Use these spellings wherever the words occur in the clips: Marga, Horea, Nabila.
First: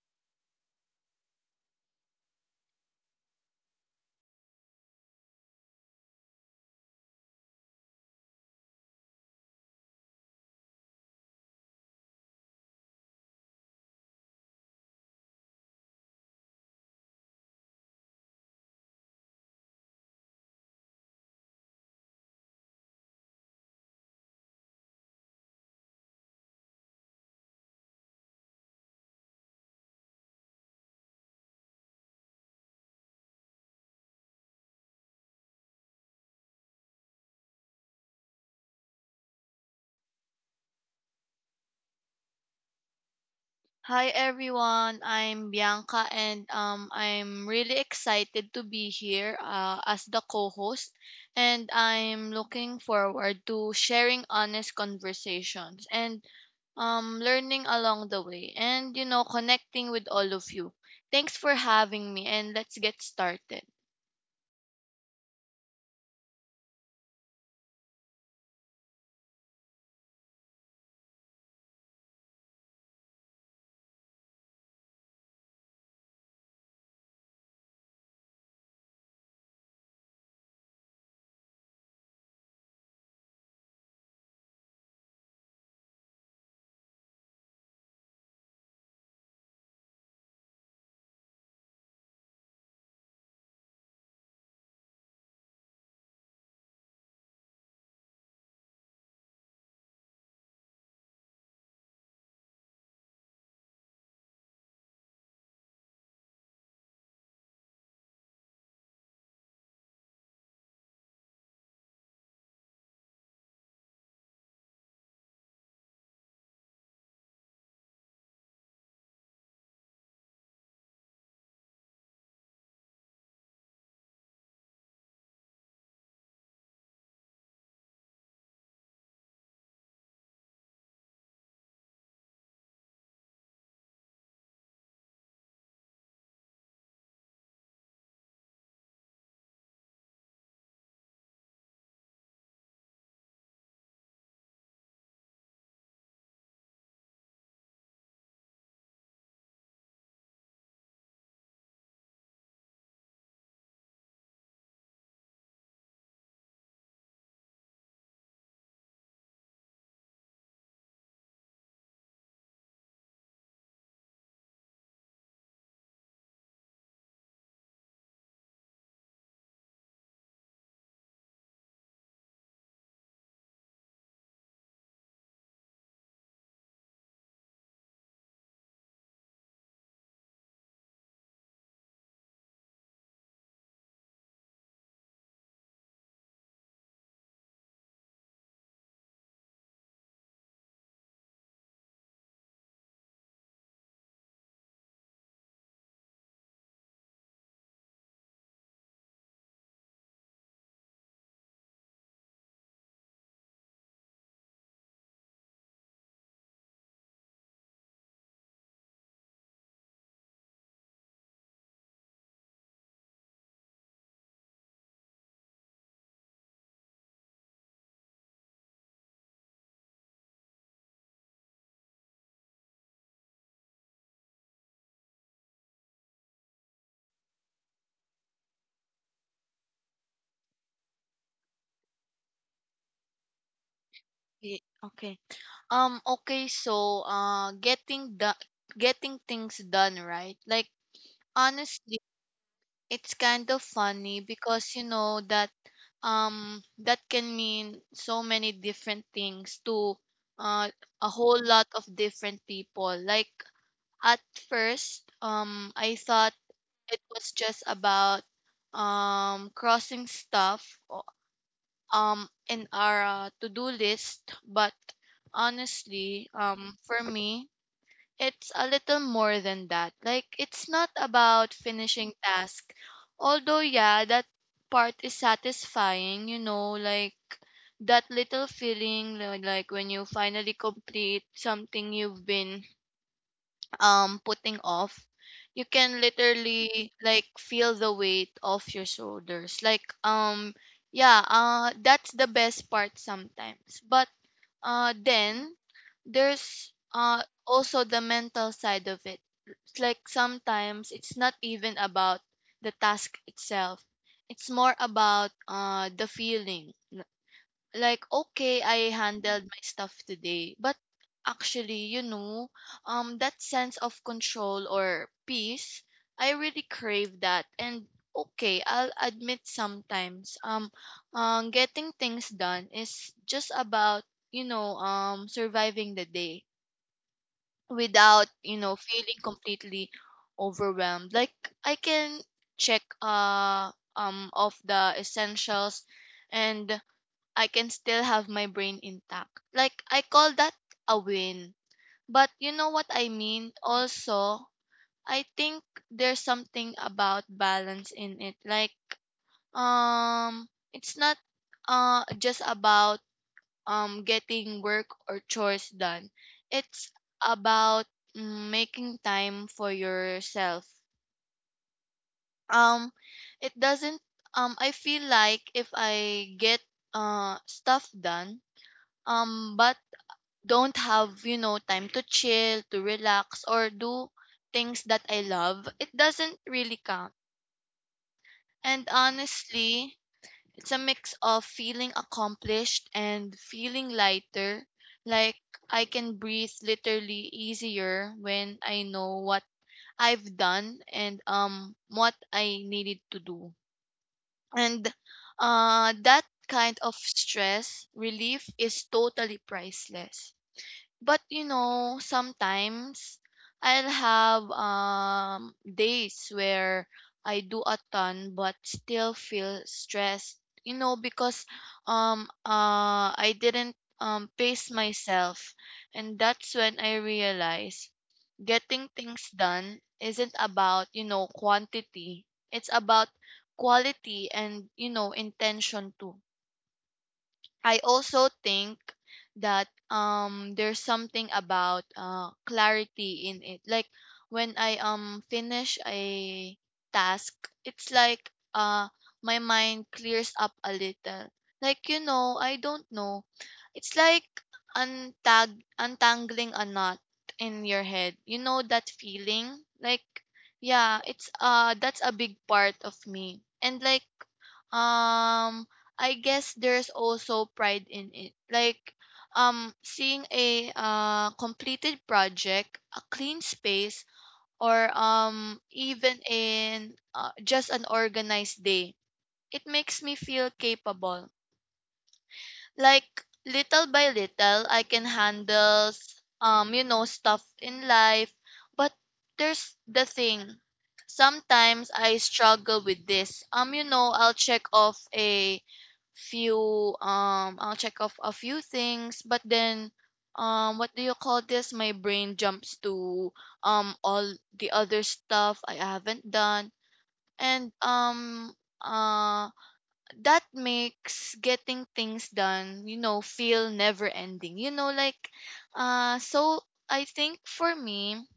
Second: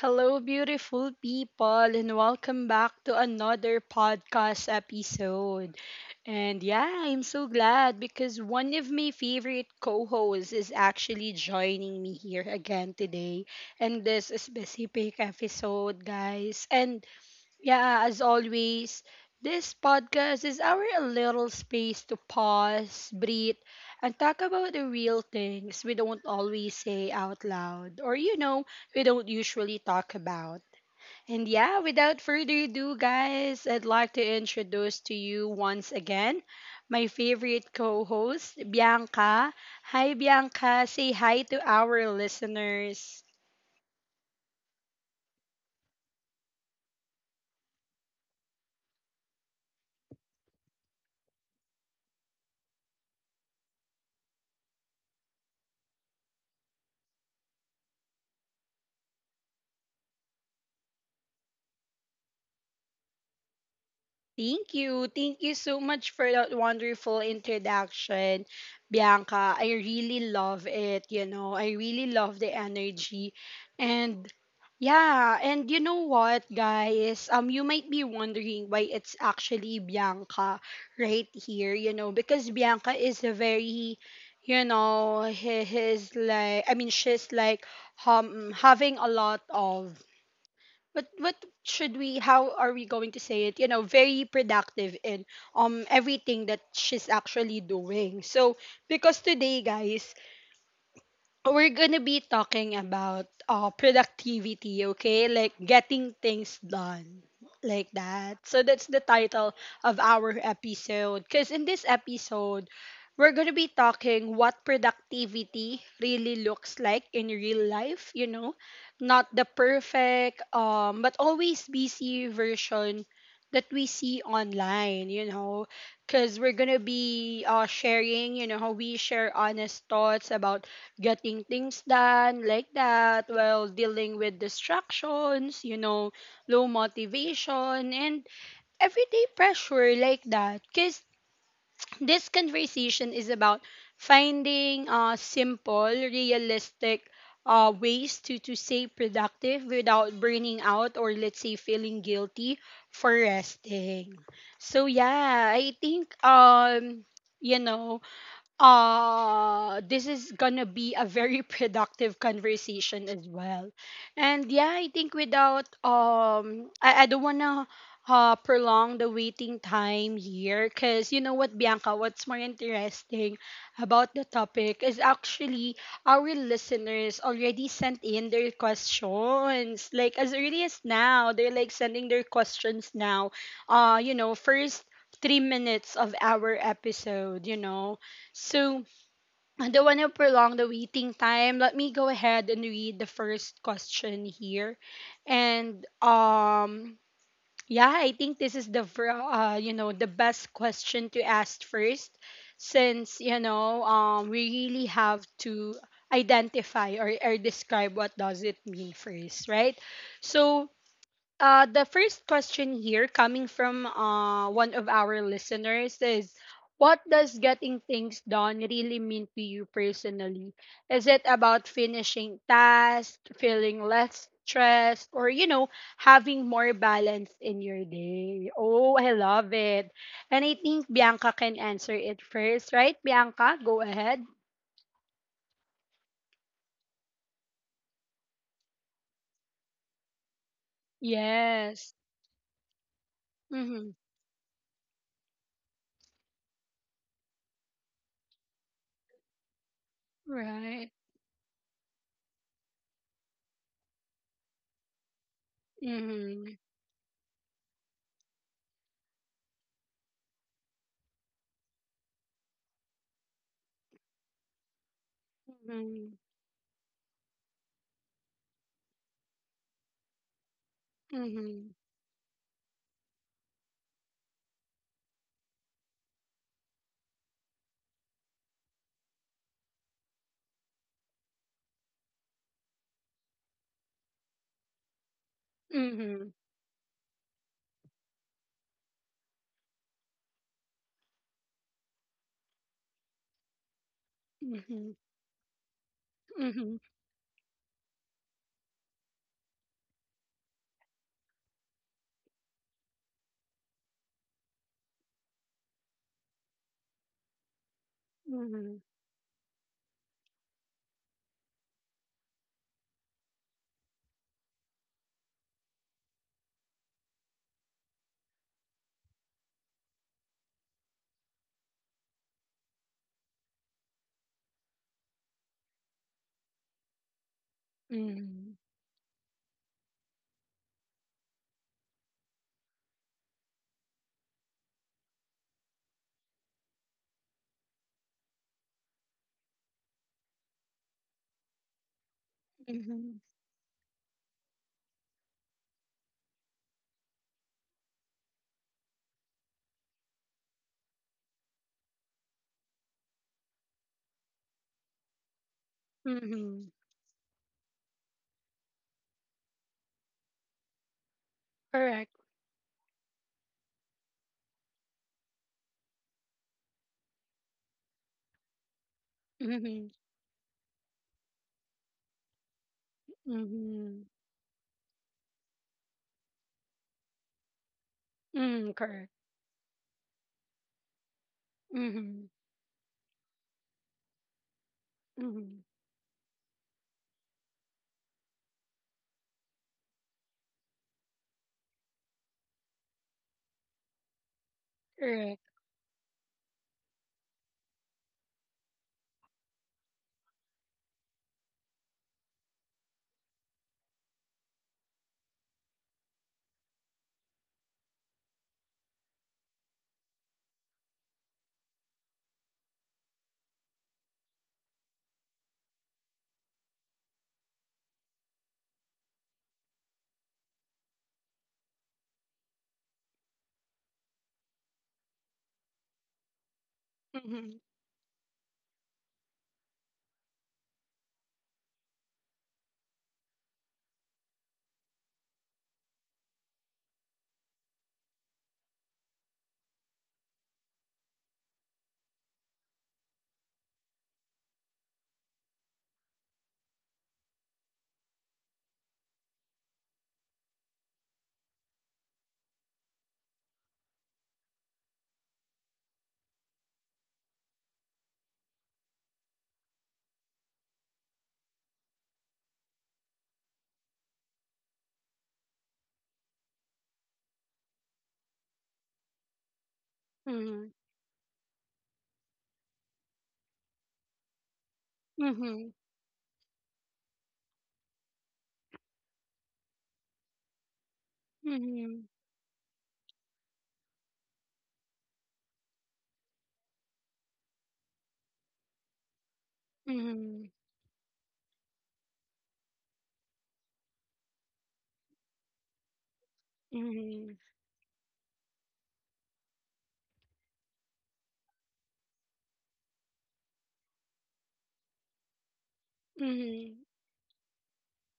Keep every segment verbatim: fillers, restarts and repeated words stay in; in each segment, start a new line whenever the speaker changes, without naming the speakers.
Hello, beautiful people, and welcome back to another podcast episode. And yeah, I'm so glad because one of my favorite co hosts is actually joining me here again today in this specific episode, guys. And yeah, as always, this podcast is our little space to pause, breathe, and talk about the real things we don't always say out loud or, you know, we don't usually talk about. And yeah, without further ado, guys, I'd like to introduce to you once again my favorite co host, Bianca. Hi, Bianca. Say hi to our listeners.
Hi everyone, I'm Bianca, and um, I'm really excited to be here uh, as the co-host, and I'm looking forward to sharing honest conversations and um, learning along the way, and you know connecting with all of you. Thanks for having me, and let's get started.
Thank you. Thank you so much for that wonderful introduction, Bianca. I really love it, you know. I really love the energy. And yeah, and you know what, guys? Um you might be wondering why it's actually Bianca right here, you know, because Bianca is a very you know, he, he's like, I mean, she's like um having a lot of, but what should we, how are we going to say it, you know, very productive in um everything that she's actually doing. So because today, guys, we're gonna be talking about uh, productivity, okay? Like getting things done, like that. So that's the title of our episode. Because in this episode, we're gonna be talking what productivity really looks like in real life. You know, not the perfect, um, but always busy version that we see online. You know, because we're gonna be uh, sharing. You know, how we share honest thoughts about getting things done like that while dealing with distractions, you know, low motivation, and everyday pressure like that. Because this conversation is about finding uh, simple, realistic uh, ways to, to stay productive without burning out or, let's say, feeling guilty for resting. So, yeah, I think, um, you know, uh this is gonna be a very productive conversation as well. And yeah, I think without um i, I don't wanna uh, prolong the waiting time here, because you know what, Bianca, what's more interesting about the topic is actually our listeners already sent in their questions, like as early as now they're like sending their questions now uh you know, first three minutes of our episode, you know. So, I don't want to prolong the waiting time. Let me go ahead and read the first question here. And um yeah, I think this is the fir- uh you know, the best question to ask first since, you know, um we really have to identify or, or describe what does it mean first, right? So, uh, the first question here coming from uh, one of our listeners is, what does getting things done really mean to you personally? Is it about finishing tasks, feeling less stressed, or, you know, having more balance in your day? Oh, I love it. And I think Bianca can answer it first, right? Bianca, go ahead.
Ye- Okay. Um okay, so uh getting the getting things done, right. Like, honestly,
Yes.
it's kind of
Mm-hmm.
funny because you know that um that can mean so many different things to uh,
Right.
a whole lot of different people. Like, at first, um I thought
Mm-hmm.
it was just about um crossing stuff o- um in our uh, to-do list. But
Mm-hmm.
honestly, um for me, it's a little more than that. Like, it's not about finishing task. Although yeah, that part is satisfying, you know, like that little feeling, li- like when you finally complete something you've been um putting off. You can
Mm-hmm.
literally like feel the weight off your shoulders, like um yeah, uh that's the best part sometimes. But uh
Mm-hmm.
then there's
Mhm.
uh also the mental side of it. It's like sometimes it's not even about the task itself. It's more about uh the feeling, like, okay, I
Mhm.
handled my stuff today. But actually, you know, um that sense of control or peace, I really crave that. And okay, I'll admit, sometimes um, um getting things done is just about, you know um surviving the day without, you
Mhm.
know feeling completely overwhelmed. Like, I can check uh um off the essentials, and I can still have my brain intact. Like, I call that a win. But you know what I
Mhm.
mean? Also, I think there's something about balance in it. Like, um it's not uh just about um getting work or chores done.
Mhm.
It's about, mm, making time for yourself.
Correct.
Um it doesn't um I feel like if I get uh stuff done, um but
Mhm.
don't have, you know, time to chill, to relax, or do
Mhm.
things that I love, it doesn't really count.
Mhm.
And
Correct.
honestly, it's a mix of feeling
Mhm.
accomplished and feeling lighter. Like,
Mhm.
I can breathe literally easier when I know what I've done and um what I needed to do. And
Correct.
uh that kind of stress relief is totally priceless. But you know, sometimes I'll have um days where I do a ton but still feel stressed, you know because um uh I didn't um pace myself. And that's when I realize getting things done isn't about, you know quantity. It's about quality and, you know intention too.
Mhm.
I also think that um there's something about uh clarity in it. Like, when I um finish a task, it's like uh my mind clears up a little. Like, you know, I don't know. It's like untag untangling a knot in your head. You know that feeling? Like yeah, it's uh that's a big part of me. And like, um I guess there's also pride in it. Like, um seeing a uh completed project, a clean space, or um even in uh, just an organized day. It makes me feel capable, like little by little I can
Mhm.
handle s- um you know, stuff in life. But there's the thing, sometimes I
Mhm.
struggle with this. Um you know, I'll check off a few um I'll check off a few things, but then,
Mhm.
um what do you call this, my brain jumps to um all the other stuff I haven't done.
Mhm. Mhm.
And um um that makes getting things done, you know, feel never ending. You know, like, uh so
Mhm.
I think for me,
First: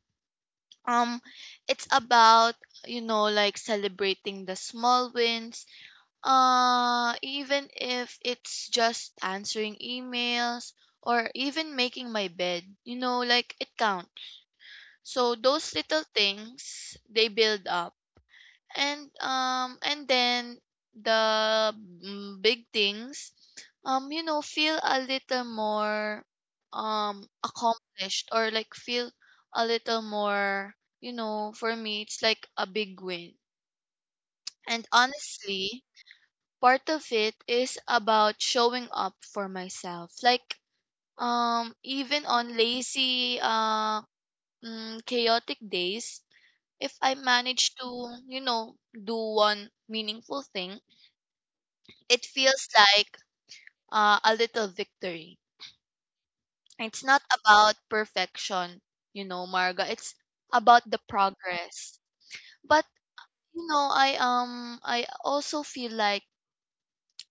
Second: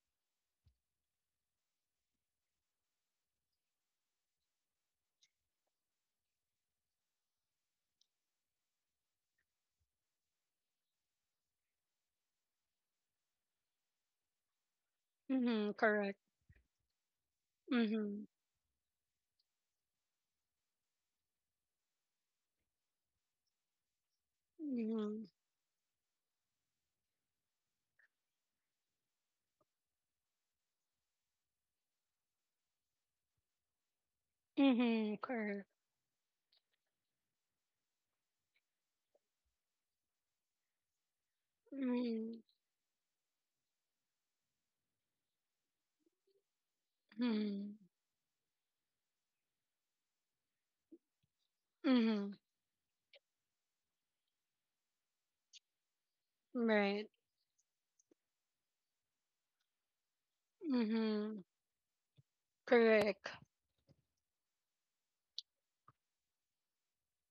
um it's about, you know, like celebrating the small wins. Uh even if it's just answering emails or even making my bed, you know, like, it counts. So
Mhm.
those little
Correct.
things, they build up.
Mhm.
And um and then the mm, big things, um you know, feel a
Mhm.
little more um accomplished, or like feel a little more, you know, for me it's like a big win. And
Mhm. Correct.
honestly, part of it is about showing up for myself, like um even
Mhm.
on lazy, uh mm, chaotic days, if I manage
Mhm.
to, you know do one meaningful thing, it
Mhm.
feels like uh, a little victory. It's
Right.
not about perfection, you know, Marga. It's about the
Mhm.
progress. But
Correct.
you know, I um I also feel like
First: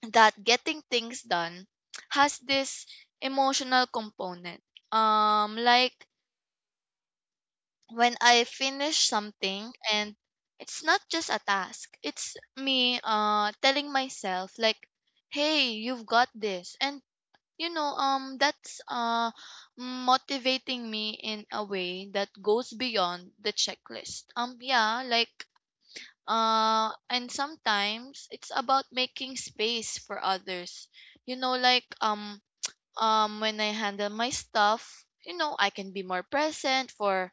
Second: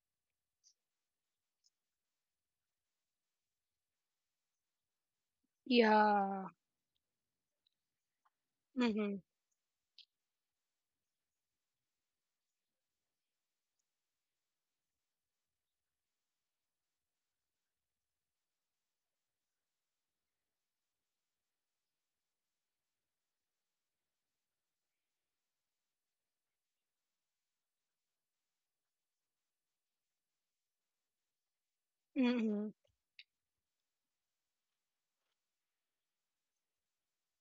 that getting things done has this emotional component. Um like,
Yeah.
when I finish
Mhm.
something, and it's not just a task. It's me uh telling myself like, "Hey, you've got this." And, you know, um that's uh motivating me in a way that goes beyond the checklist. Um yeah, like, uh and sometimes it's about making space for others. You know, like, um
Mhm.
um when I handle my stuff, you know, I can be more present for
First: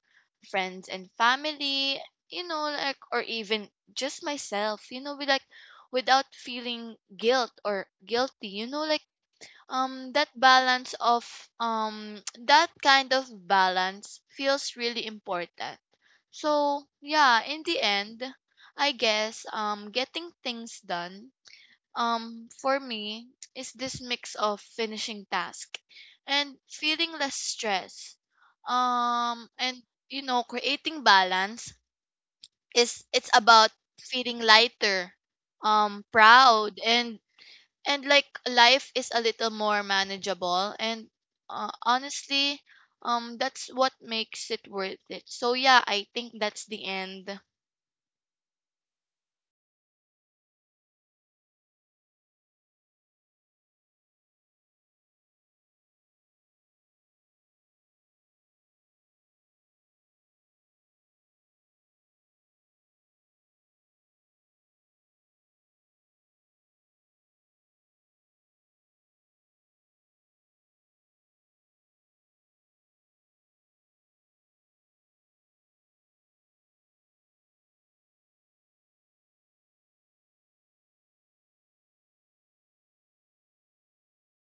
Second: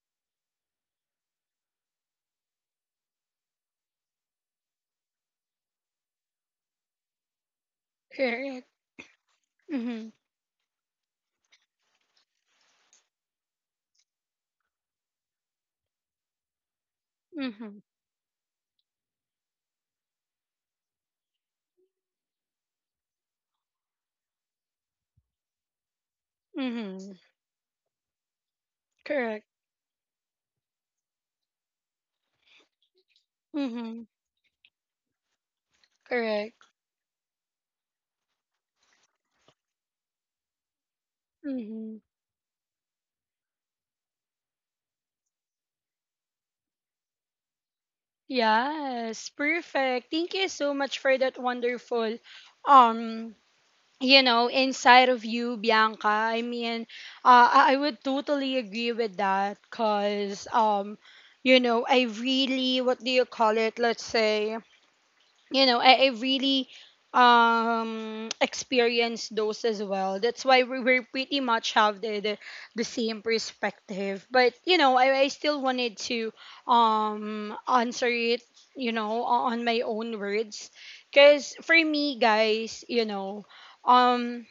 friends and family, you know, like, or even just myself, you know, we like without feeling guilt or guilty, you
Correct.
know, like,
Mhm.
um that balance of um that kind of balance feels really important. So yeah, in the
Mhm.
end, I guess, um getting things done, um for me, is this mix of finishing task and feeling
Mhm.
less stress, um
Correct.
and, you know, creating balance. Is it's about
Mm-hmm.
feeling lighter, um
Correct.
proud, and and like life is a little more manageable. And uh,
Mm-hmm.
honestly, um that's what makes it worth it. So yeah, I think that's the end.
Yes, perfect. Thank you so much for that wonderful, um, you know, inside of you, Bianca. I mean, uh, I I would totally agree with that because, um, you know, I really, what do you call it? Let's say, you know, I, I really um experienced those as well. That's why we were pretty much have the, the the same perspective. But you know, I, I still wanted to um answer it, you know, o- on my own words. Cause for me, guys, you know, um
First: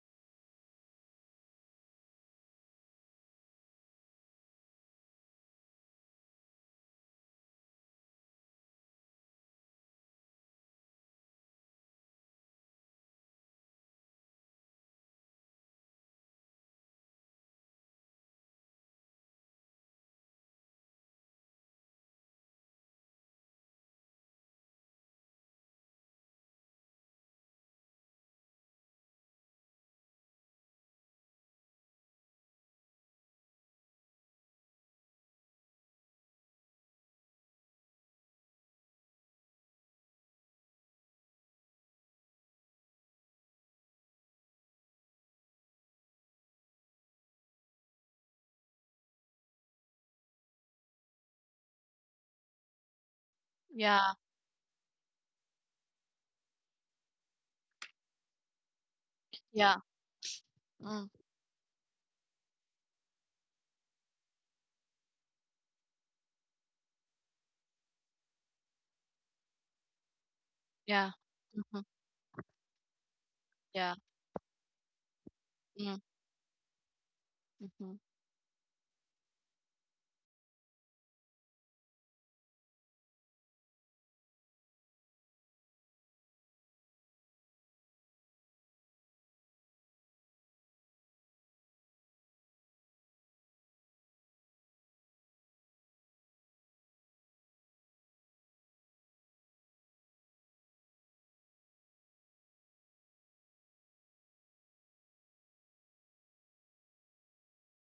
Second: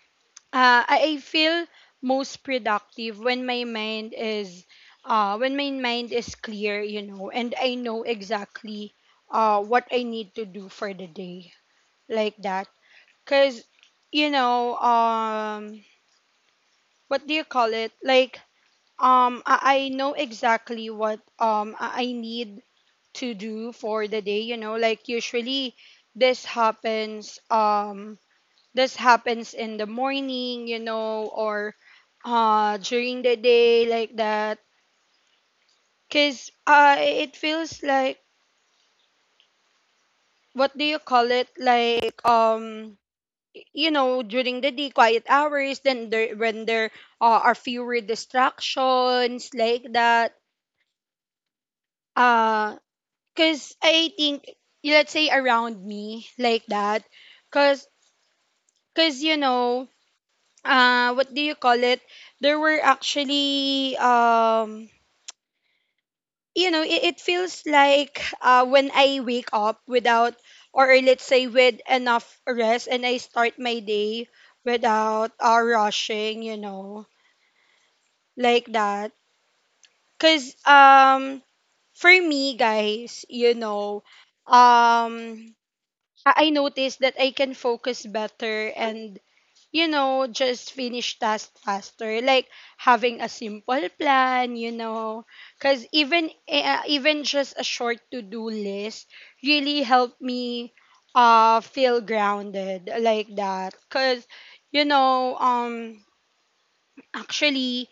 uh, I I feel most productive when my mind is uh, when my mind is clear, you know, and I know exactly uh, what I need to do for the day like that. Cause you know, um, what do you call it? Like, um, I, I know exactly what um I I need to do for the day. You know, like usually this happens um this happens in the morning, you know, or uh during the day like that. Cause uh it feels like, what do you call it? Like, um you know, during the day quiet hours then there when there uh, are fewer distractions like that, uh cuz I
Yeah.
think, let's say around me like that. Cuz cuz you
Yeah.
know
Mm,
uh what do you call it, there were actually um you know, it, it feels like uh, when I wake up without, or
yeah.
let's say with
Hmm.
enough rest, and I start my
Yeah.
day without uh,
Mm,
rushing, you know,
hmm.
like that. Cause um, for me, guys, you know, um, I I noticed that I can focus better and you know, just finish tasks faster, like having a simple plan, you know, because even uh, even just a short to do list really helped me uh feel grounded like that, because you know um actually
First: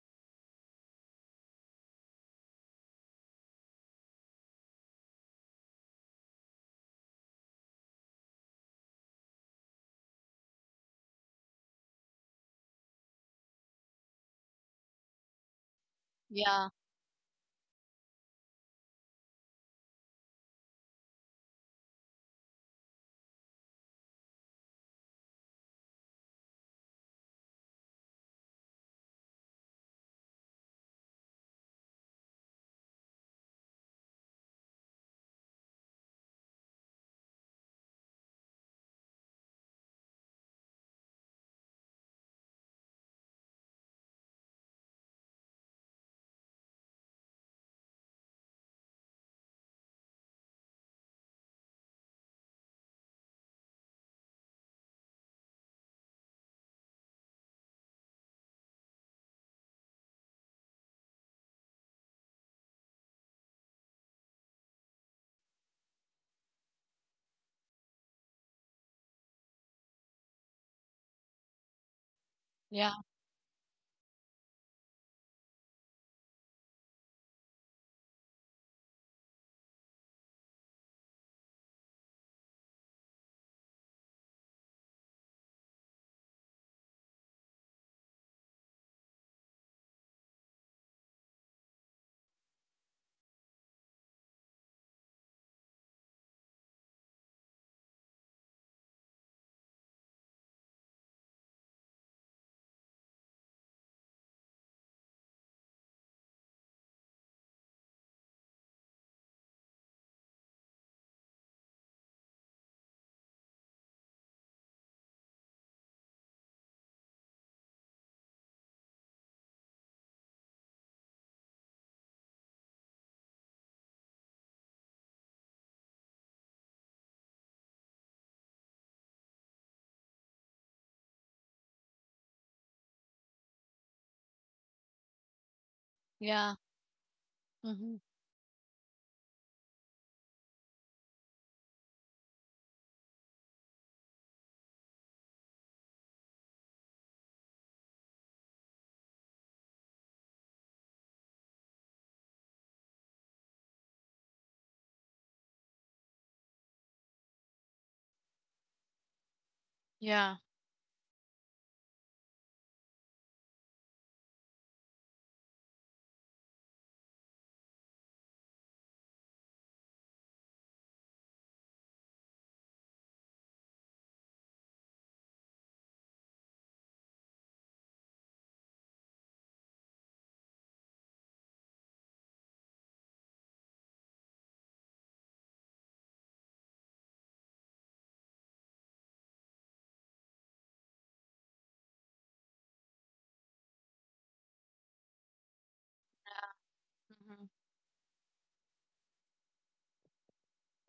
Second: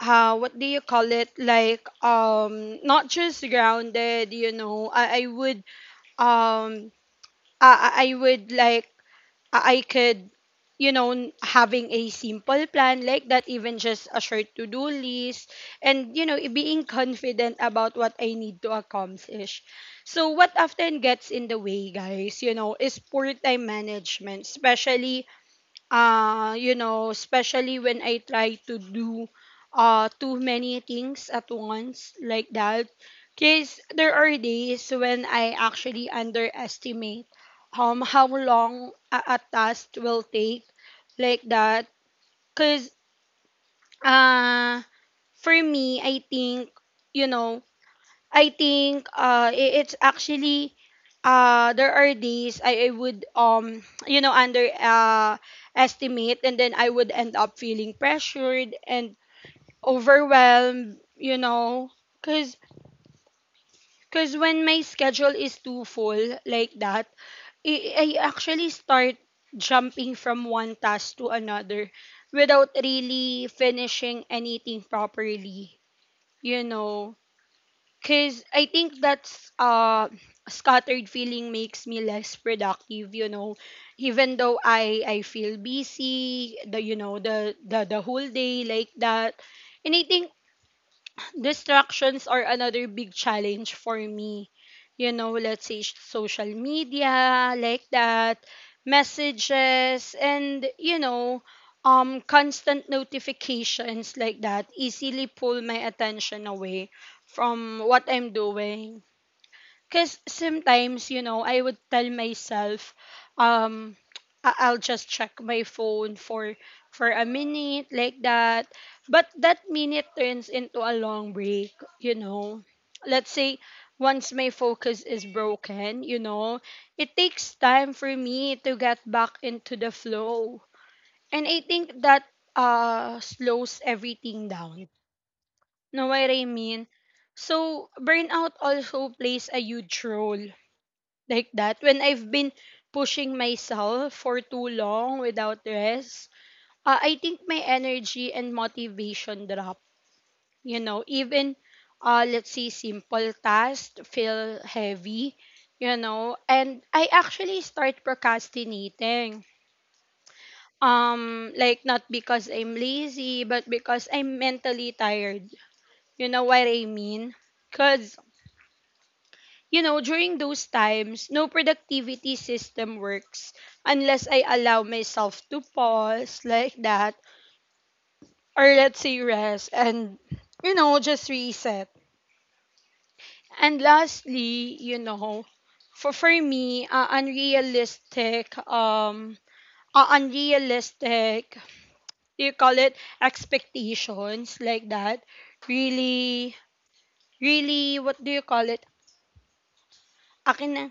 uh what do you call it like um not just grounded, you know, i, I would um I, I I would like I I could, you know, n- having a simple plan like that, even just a short to do list, and, you know, i-
Yeah.
being confident about what I need to accomplish. So, what often gets in the way, guys, you know, is poor time management, especially uh, you know, especially when I try to do uh, too many things at once like that. Because there are days when I actually underestimate um, how long a, a task will take like that. Because uh, for me, I think, you know, I think uh i- it's actually uh there are days I, I would um you know under uh estimate, and then I would end up feeling pressured and overwhelmed, you know. Cause cause when my schedule is too full like that, I, I actually start jumping from one task to another without
Yeah.
really finishing anything properly, you know. Cause I think that's uh scattered feeling makes me less productive, you know. Even though I I feel busy, the you know, the the the whole day like that. And I think distractions are another big challenge for me. You know, let's say sh- social media, like that, messages, and, you know, um, constant notifications like that easily pull my attention away from what I'm doing, because sometimes, you know, I would tell myself, um, I- I'll just check my phone for for a minute like that. But that minute turns into a long break, you know. Let's say once my focus is broken, you know, it takes time for me to get back into the flow. And I think that uh slows everything down. Know what I
Yeah.
mean? So
Hmm.
burnout also plays a huge role like that, when I've been pushing myself for too long without rest, uh, I think my energy and motivation drop. You know, even uh, let's say simple tasks feel heavy, you know, and I actually start procrastinating.
Yeah.
Um, like not because I'm lazy, but because I'm mentally tired. You know what I mean? Cause you know, during those times, no productivity system works unless I allow myself to pause like that, or let's say rest and, you know, just reset. And lastly, you know, for, for me, uh, unrealistic, um, uh, unrealistic, do you call it expectations like that, really,
Hmm.
really, what do you call it? Akin na,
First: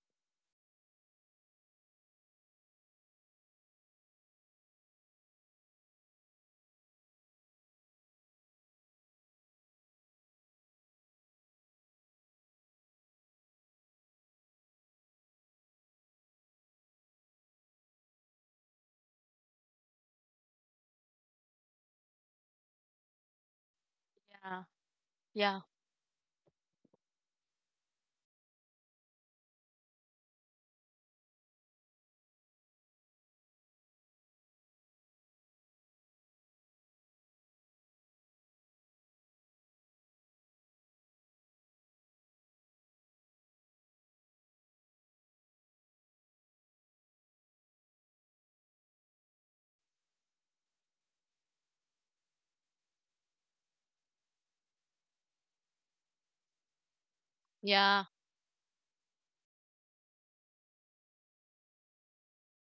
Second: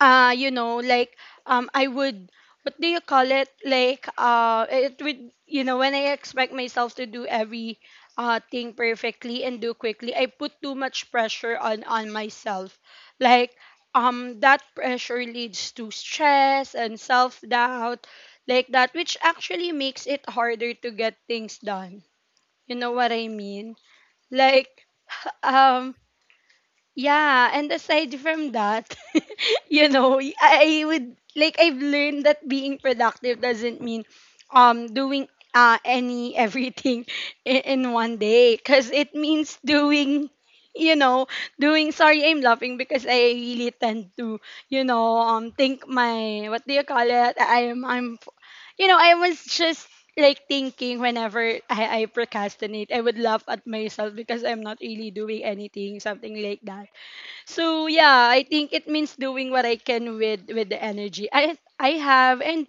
uh you know like um I would, what do you call it, like uh it would, you know, when I expect myself to do every uh thing perfectly and do quickly, I put too much pressure on on myself like um that pressure leads to stress and self doubt like that, which actually makes it harder to get things done, you know what I mean,
Yeah.
like
Yeah.
um yeah, and aside from that, you know, I I would like, I've learned that being productive doesn't mean um doing uh any everything in, in one day, cuz it means doing, you know, doing, sorry I'm laughing because I really tend to, you know, um think my, what do you call it? I am I'm, you know, I was just like thinking whenever I, I procrastinate, I would laugh at myself because I'm not really doing anything, something like that. So
Yeah.
yeah, I think it means doing what I can with with the energy I I have and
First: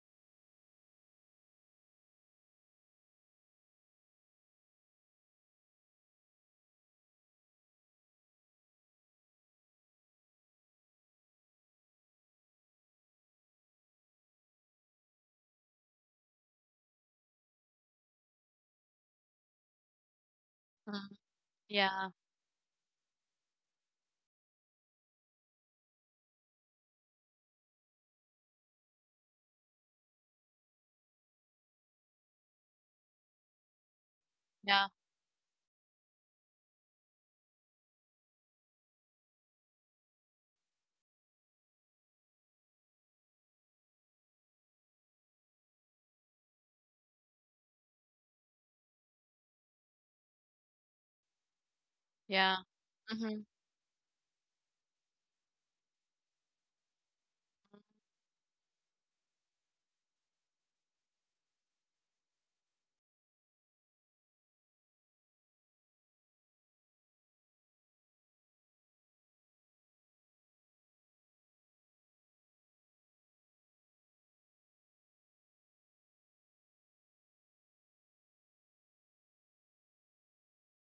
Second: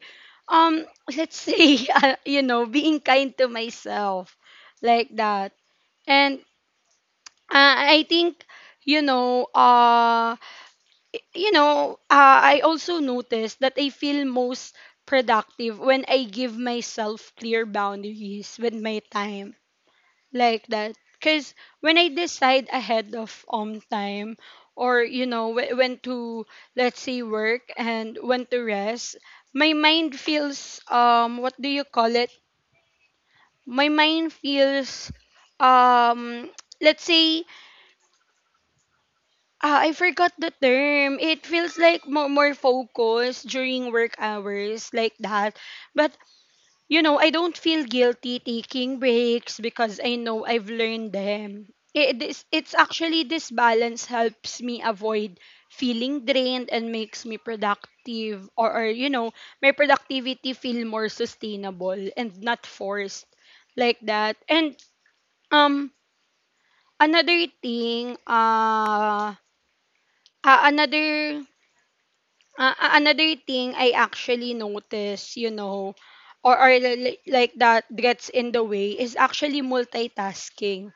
um let's say uh, you know being kind to myself like that. And uh, I think you know uh you know uh, I also noticed that I feel most productive when I give myself clear boundaries with my time, like that,
Mm,
because when I
yeah.
decide ahead of um time or you know wh- when to, let's say, work and when to rest, my mind feels, um what do you call it, my mind
Yeah.
feels, um let's say, uh, I forgot the term, it feels like more, more focused during work hours, like that. But you know, I don't feel guilty taking breaks because I know I've learned them. It, it's,
Yeah.
it's actually
Hmm.
this balance helps me avoid feeling drained and makes me productive, or, or you know, my productivity feel more sustainable and not forced, like that. And um another thing, uh, uh another Uh, a- another thing I actually notice, you know, or, or li- like that, gets in the way is actually multitasking,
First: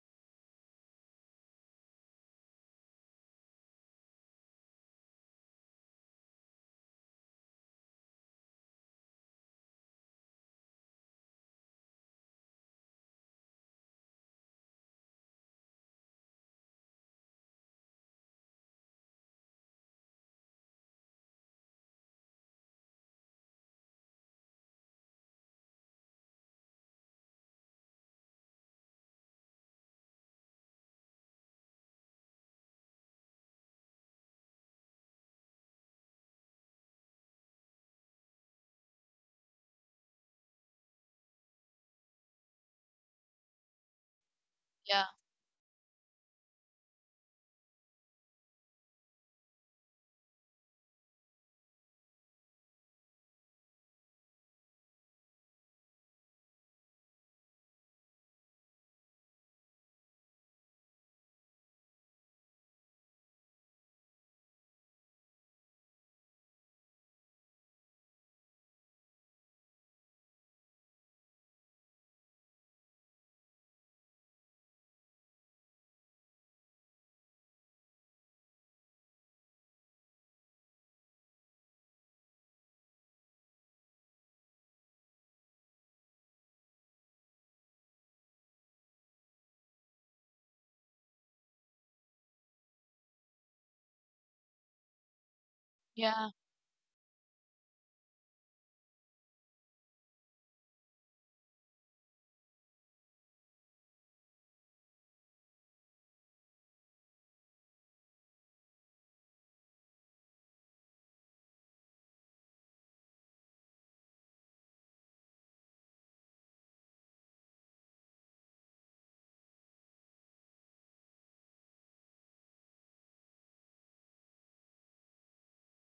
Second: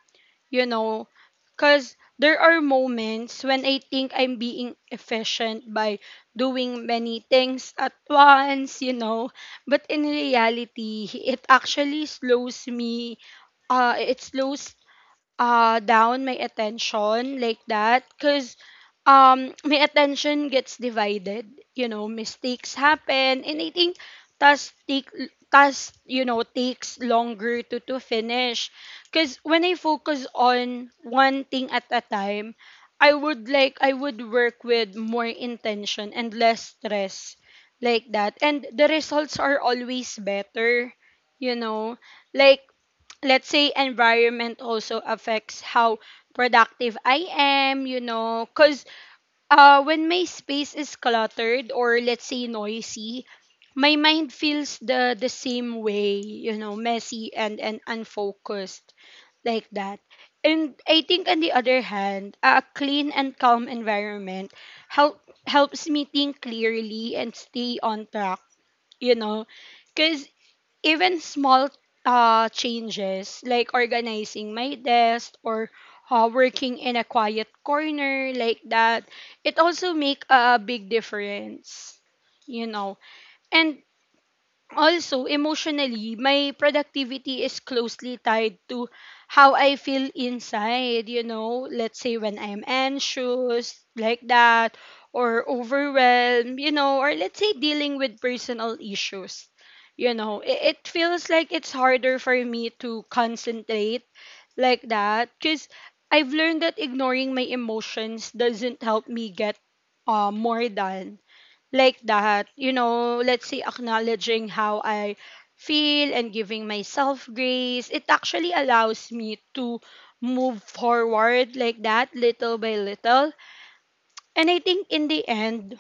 you know, because there are moments when I think I'm being efficient by doing many things at once, you know, but in reality, it actually slows me, uh, it slows uh down my attention, like that, because um my attention gets divided, you know, mistakes happen, and I think task take task you know takes longer to to finish. Because when I focus on one thing at a time, i would like I would work with more intention and less stress, like that, and the results are always better, you know. Like, let's say, environment also
Yeah.
affects how productive I am, you know, cuz uh when my space is cluttered or, let's say, noisy, my mind feels the the same way, you know, messy and and unfocused, like that. And I think, on the other hand, a clean and calm environment help helps me think clearly and stay on track, you know. Cause even small uh, changes like organizing my desk or uh, working in a quiet corner, like that, it also make a big difference, you know. And also, emotionally, my productivity is closely tied to how I feel inside, you know. Let's say when I'm anxious, like that, or
Yeah.
overwhelmed, you know, or let's say dealing with personal issues. You know, it, it feels like it's harder for me to concentrate, like that, because I've learned that ignoring my emotions doesn't help me get uh, more done, like that. You know, let's say, acknowledging how I feel and giving myself grace, it actually allows me to move forward, like that, little by little. And I think, in the end,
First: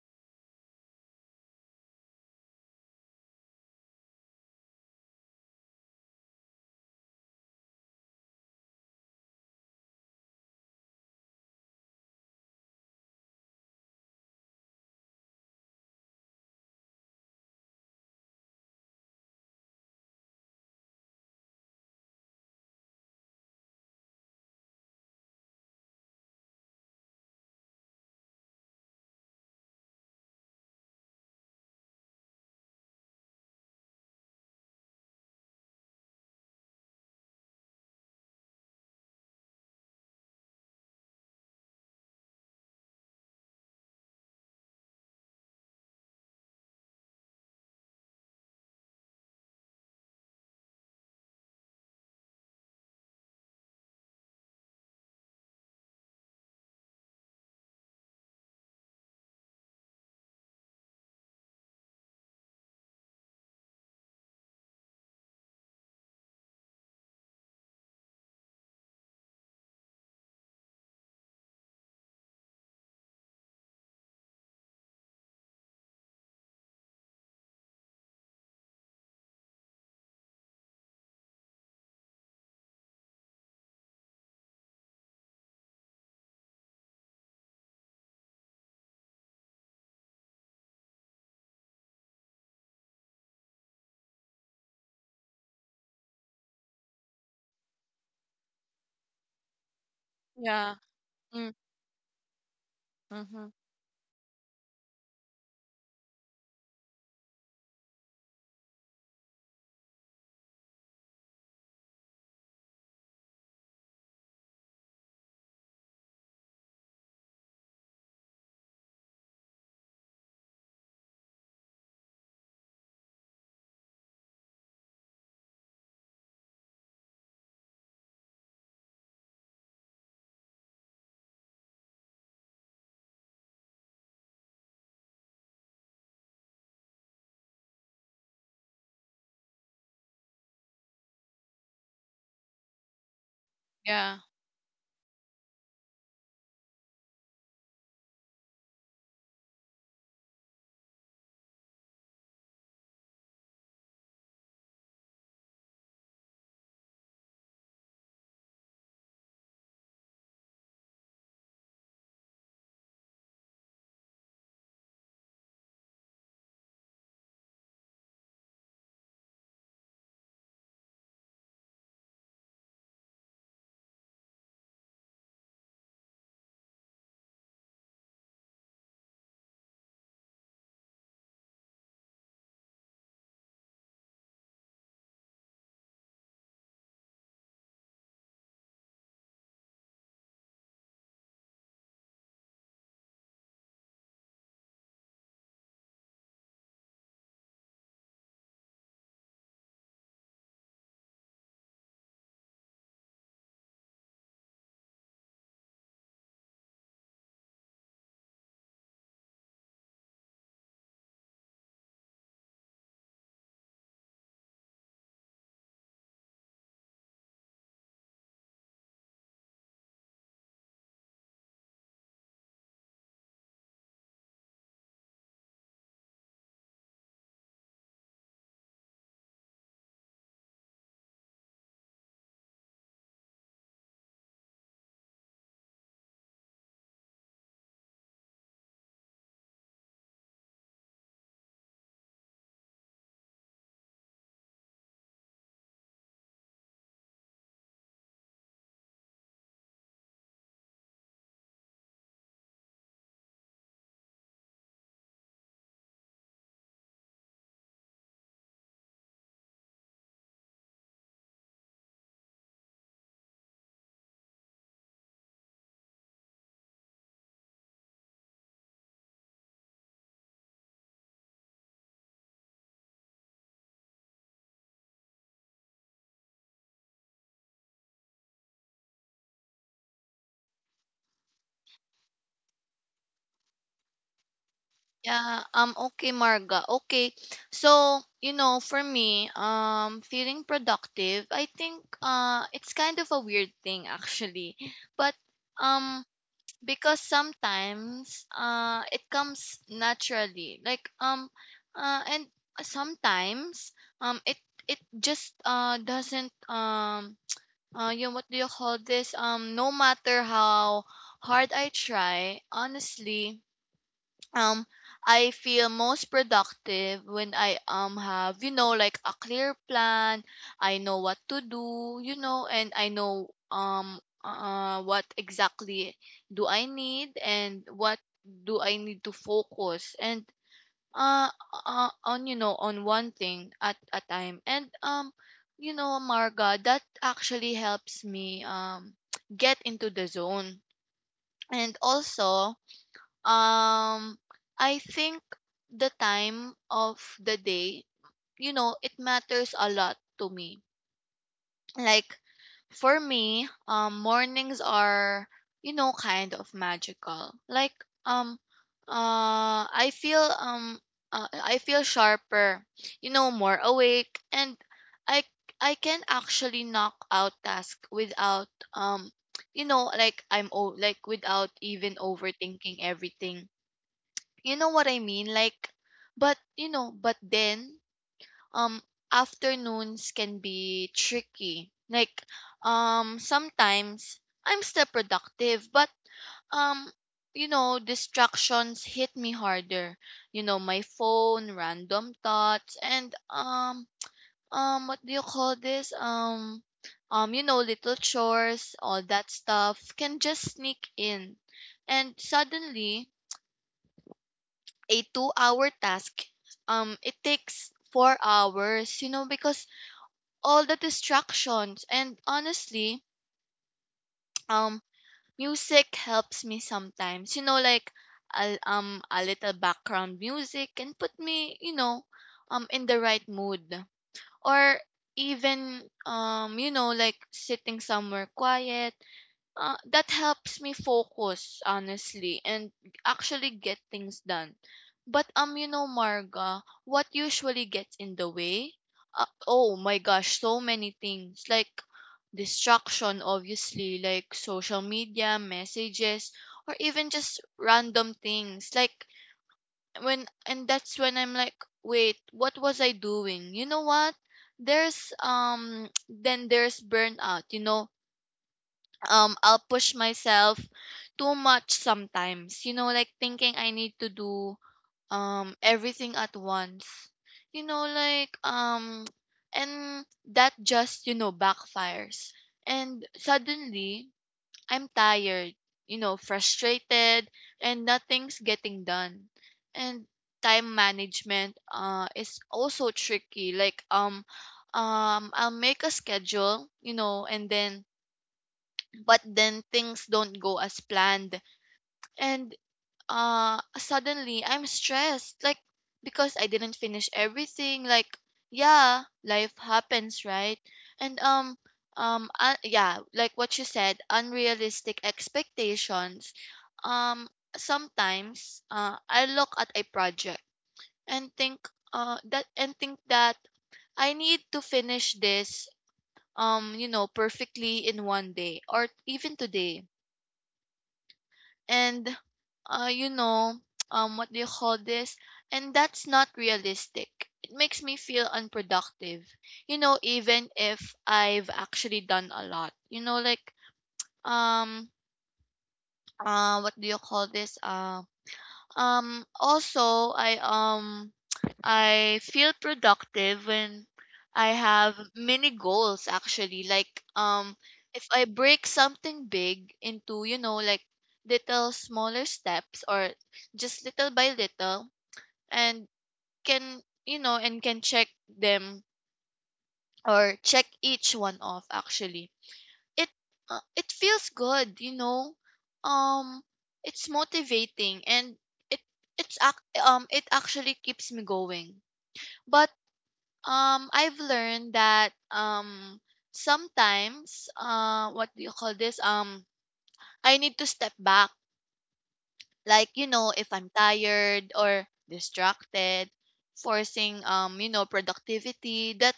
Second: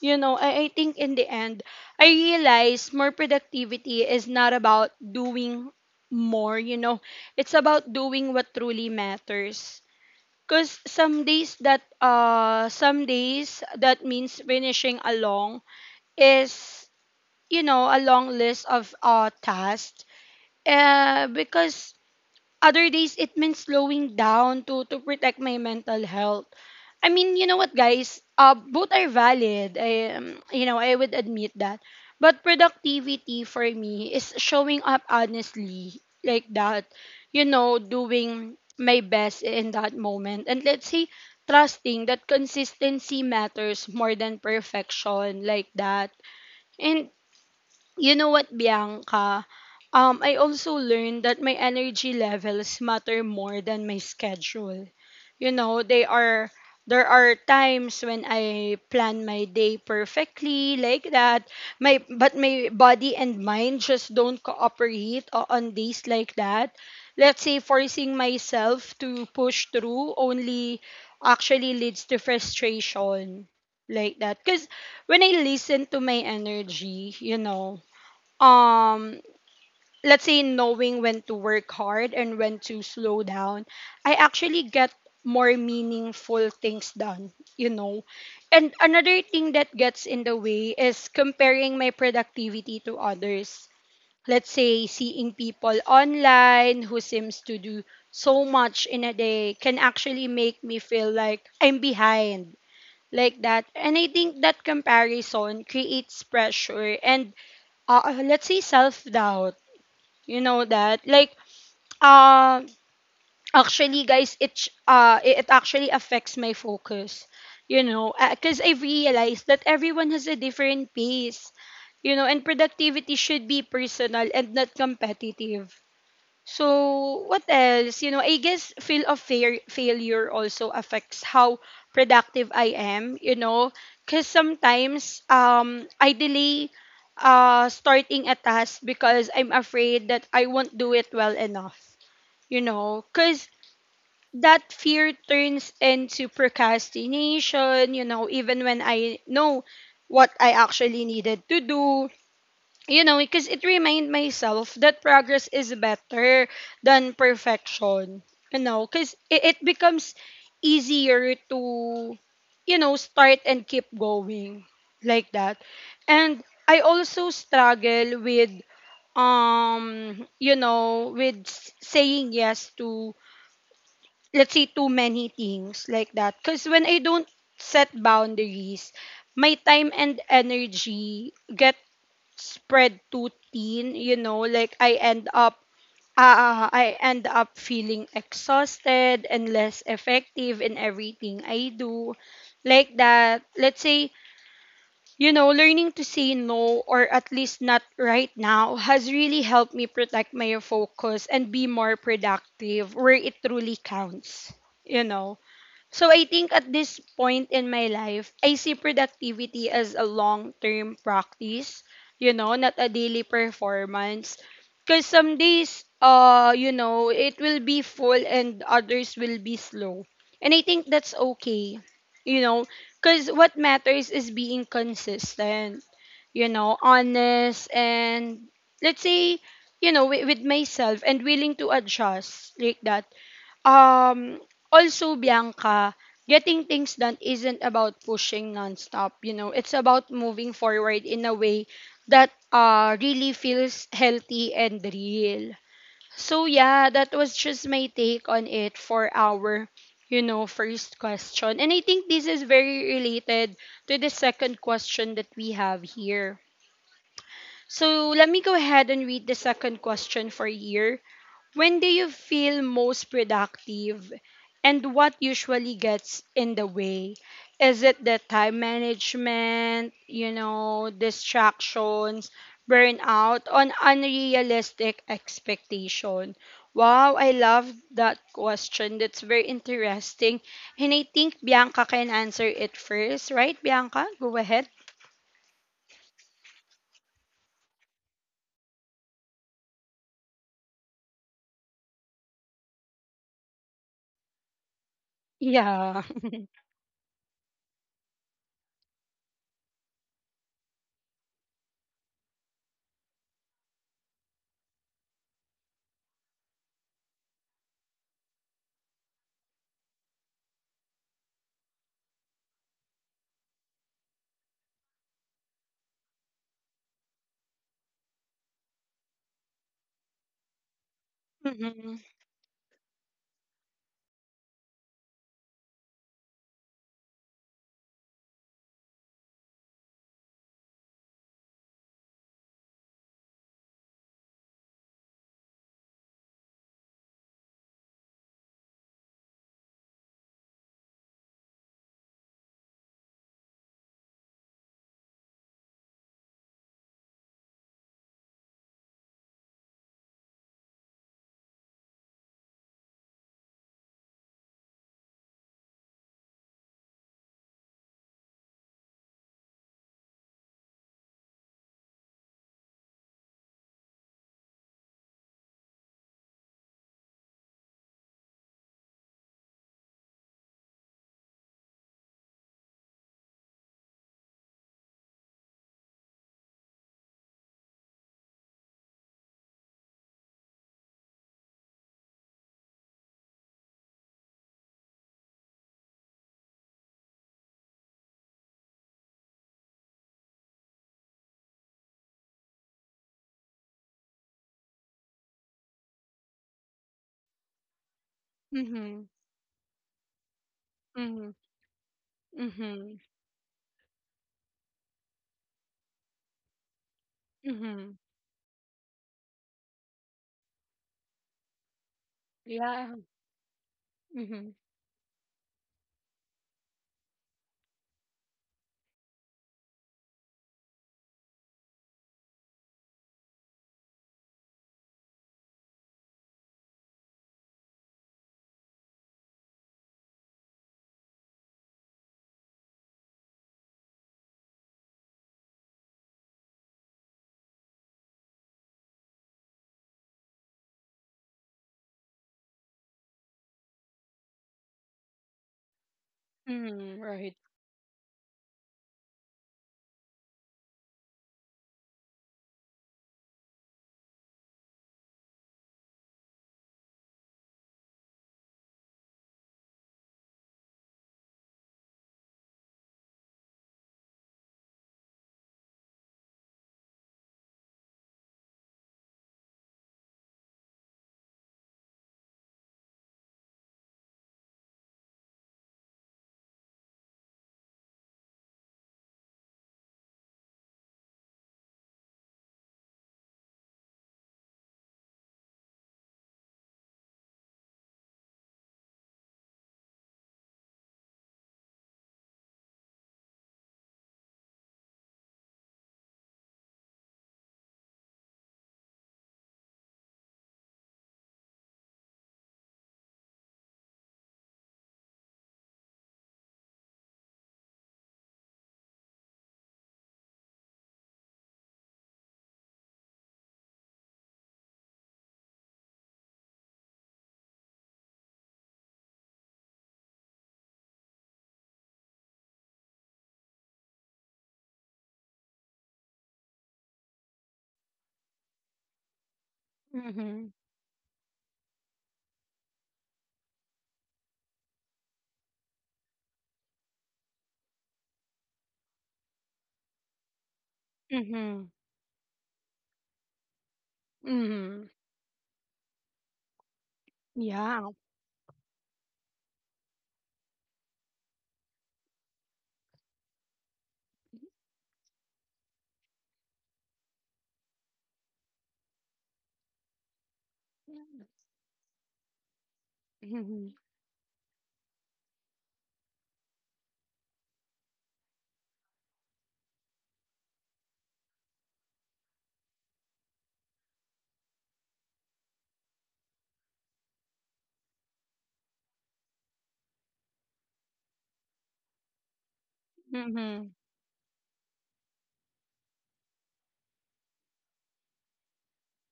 you know i, I think in the end, I realize more productivity is not about doing more, you know, it's about doing what truly matters. Because some days that uh some days that means finishing along is you know, a long list of uh, tasks. Uh, because other days it means slowing down to to protect my mental health. I mean, you know what, guys? Uh, both are valid. I, um, you know, I would admit that. But productivity for me is showing up honestly, like that. You know, doing my best in that moment. And, let's say, trusting that consistency matters more than perfection, like that. And you know what, Bianca? Um, I also learned that my energy levels matter more than my schedule. You know, they are there are times when I plan my day perfectly, like that. My but my body and mind just don't cooperate o- on days like that. Let's say forcing myself to push through only actually leads to frustration, like that. Because when I listen to my energy, you know, um let's say knowing when to work hard and when to slow down, I actually get more meaningful things done, you know. And another thing that gets in the way is comparing my productivity to others. Let's say seeing people online who seems to do so much in a day can actually make
Yeah.
me feel like
Mm,
I'm behind, like
hmm.
that. And I think that comparison creates pressure and, uh, let's say, self doubt. You know that? Like, uh, actually, guys, it, sh- uh, it it actually affects my focus. You know, because I've realized that everyone has a different pace. You know, and productivity should be personal and not competitive. So, what else? You know, I guess feel of fair, failure also affects how productive I am, you know, because sometimes um, I delay uh, starting a task because I'm afraid that I won't do it well enough, you know. Because
Yeah.
that fear turns into procrastination, you know, even when I know what I actually needed to do. You know, because it remind myself that progress is better than perfection. You know, because it, it becomes easier to, you know, start and keep going, like that. And I also struggle with, um, you know, with s- saying yes to, let's say, too many things, like that. Because when I don't set boundaries, my time and energy get spread too thin, you know. Like I end up, uh, I end up feeling exhausted and less effective in everything I do. Like that. Let's say, you know, learning to say no, or at least not right now, has really helped me protect my focus and be more productive where it truly counts, you know. So I think at this point in my life, I see productivity as a long-term practice, you know, not a daily performance. Because some days, uh, you know, it will be full and others will be slow. And I think that's okay, you know, because what matters is being consistent, you know, honest, and, let's say, you know, wi- with myself, and willing to adjust, like that. um Also, Bianca, getting things done isn't about pushing nonstop, you know. It's about moving forward in a way that uh really feels healthy and real. So yeah, that was just my take on it for our, you know, first question. And I think this is very related to the second question that we have here. So let me go ahead and read the second question for here. When do you feel most productive and what usually gets in the way? Is it the time management, you know, distractions, burnout, on unrealistic expectation? Wow, I love that question. That's very interesting. And I think Bianca can answer it first, right, Bianca? Go ahead.
Yeah, um okay, Marga. Okay. So, you know, for me, um feeling productive, I think uh it's kind of a weird thing, actually. But um
Yeah.
because sometimes uh it comes naturally. Like, um uh and sometimes, um it it just uh doesn't, um uh you know, what do you call this? Um no matter how hard I try, honestly, um I feel most productive when I um have, you know, like a clear plan. I know what to do,
Mm-hmm.
you know, and I know um uh what exactly do I need, and what do I need to focus, and uh, uh on, you know on one thing at a time. And um you know, Marga, that actually helps me um get into the zone. And also, um, I think the time of the day, you know, it matters a lot to me. Like, for me, um, mornings are, you know, kind of magical. Like, um, uh, I feel um, uh, I feel sharper, you know, more awake, and I I can actually knock out tasks without, um, you know, like, I'm o- like, without even overthinking everything, you know what I mean? Like, but you know, but then, um afternoons can be tricky. Like, um sometimes I'm still productive, but, um you know, distractions hit me harder. You know, my phone, random thoughts, and, um um what do you call this? Um um you know, little chores, all
Mm-hmm.
that stuff can just sneak in. And
Mm-hmm.
suddenly, a two hour task, um it takes
Mm-hmm.
four hours, you know, because all the distractions. And
Yeah.
honestly,
Mm-hmm.
um music helps me sometimes, you know, like a, um a little background music can put me, you know, um in the right mood. Or even, um you know, like sitting somewhere quiet, uh, that helps me focus, honestly, and actually get things done. But, um, you know, Marga, what usually gets in the way? Uh, oh my gosh, so many things, like distraction, obviously, like social media, messages, or
Mm,
even just
right.
random things. Like, when, and that's when I'm like, wait, what was I doing? You know what? There's um, Then there's burnout. You know, um I'll push myself too much sometimes. You know, like, thinking I need to do um everything at once. You know, like, um and that just, you know, backfires. And suddenly I'm tired, you know, frustrated, and nothing's getting done. And time management uh is also tricky. Like, um um I'll make a schedule, you know, and then but then things don't go as planned, and uh suddenly I'm stressed, like, because I didn't finish everything. Like, yeah, life happens, right? And um um uh, yeah, like what you said, unrealistic expectations. um Sometimes, uh I look at a project, and think uh that and think that I need to finish this, um you know, perfectly in one day or even today. And uh, you know, um, what do you call this? And that's not realistic. It makes me feel unproductive. You know, even
Mm-hmm.
if I've actually done a lot. You know, like, um, uh, what do you call this? Uh, um, also, I um
Mm-hmm.
I feel productive when I
Mm-hmm.
have mini goals, actually. Like, um
Yeah.
if I break something big into, you know, like little smaller steps, or just little by little, and can, you know and can check them, or check each one off, actually. It uh,
Mm-hmm.
it feels good, you know. Um it's motivating and it it's ac- um it actually keeps me going. But um, I've learned that um sometimes uh what do you call this? Um, I need to step back. Like, you know, if I'm
Mm-hmm.
tired or distracted, forcing um, you know, productivity that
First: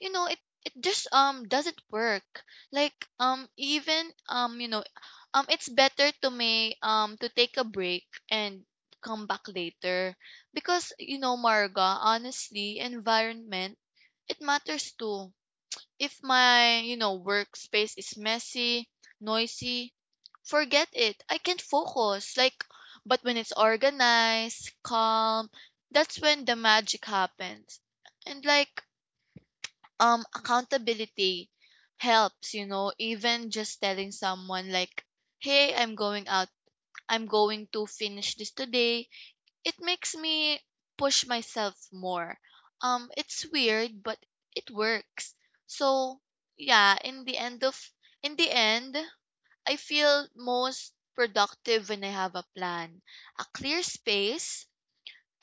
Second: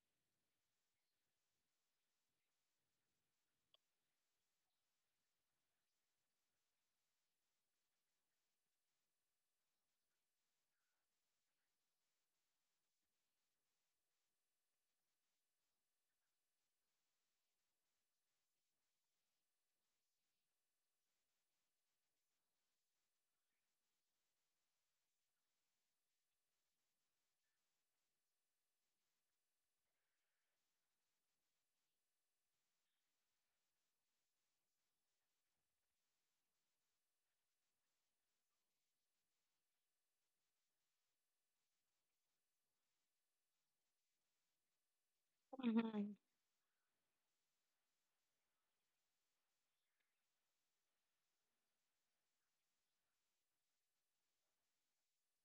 you know it it just um doesn't work. Like um even um, you know, um it's better to me um to take a break and come back later because you know Marga, honestly, environment, it matters too. If my, you know, workspace is messy, noisy, forget it. I can't focus. Like, but when it's organized, calm, that's when the magic happens. And like, um, accountability helps, you know, even just telling someone like, hey, I'm going out. I'm going to finish this today. It makes me push myself more. Um, it's weird, but it works.
Mm-hmm.
So yeah, in the end of in the end, I feel most productive when I have a plan, a clear space,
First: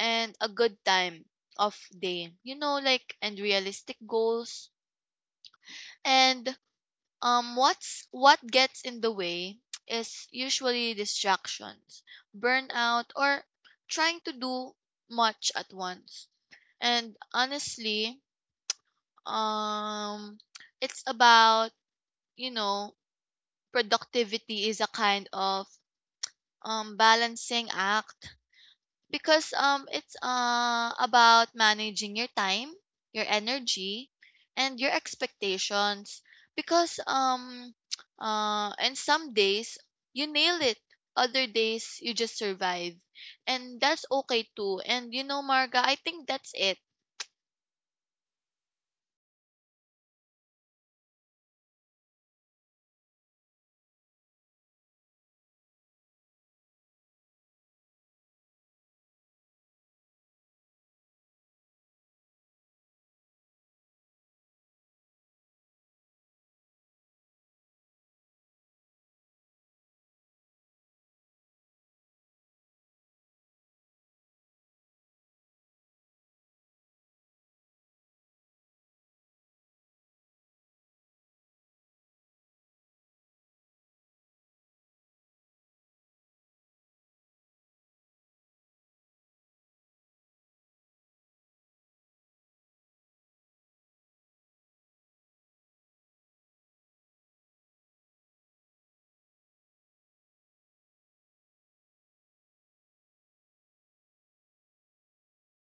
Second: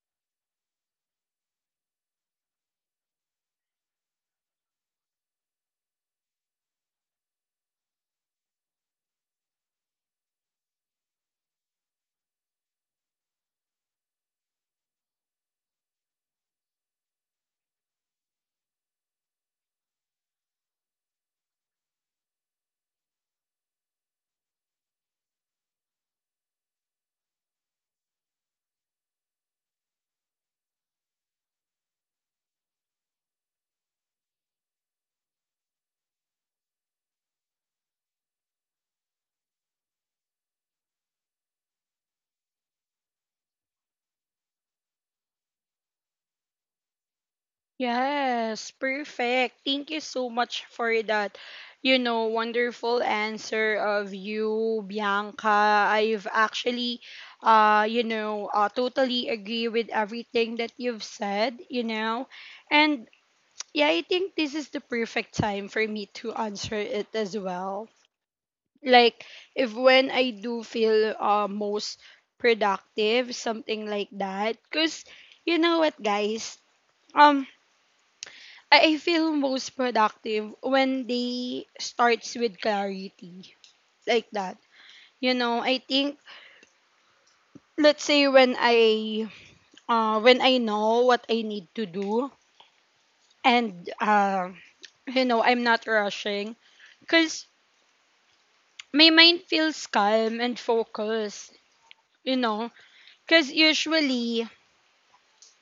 and a good time of day. You know, like, and realistic goals. And um, what's what gets in the way is usually distractions, burnout, or trying to do much at once. And honestly, um, it's about, you know, productivity is a kind of um, balancing act because um, it's uh, about managing your time, your energy, and your expectations. Because um, uh, and some days you nail it, other days you just survive, and that's okay too. And you know, Marga, I think that's it.
Yes, perfect. Thank you so much for that, you know, wonderful answer of you, Bianca. I've actually, uh, you know, uh, totally agree with everything that you've said, you know. And yeah, I think this is the perfect time for me to answer it as well. Like, if when I do feel, uh, most productive, something like that. Cause you know what, guys, um, I I feel most productive when they starts with clarity, like that. You know, I think, let's say, when I, uh when I know what I need to do, and uh you know I'm not rushing, cause my mind feels calm and focused. You know, cause usually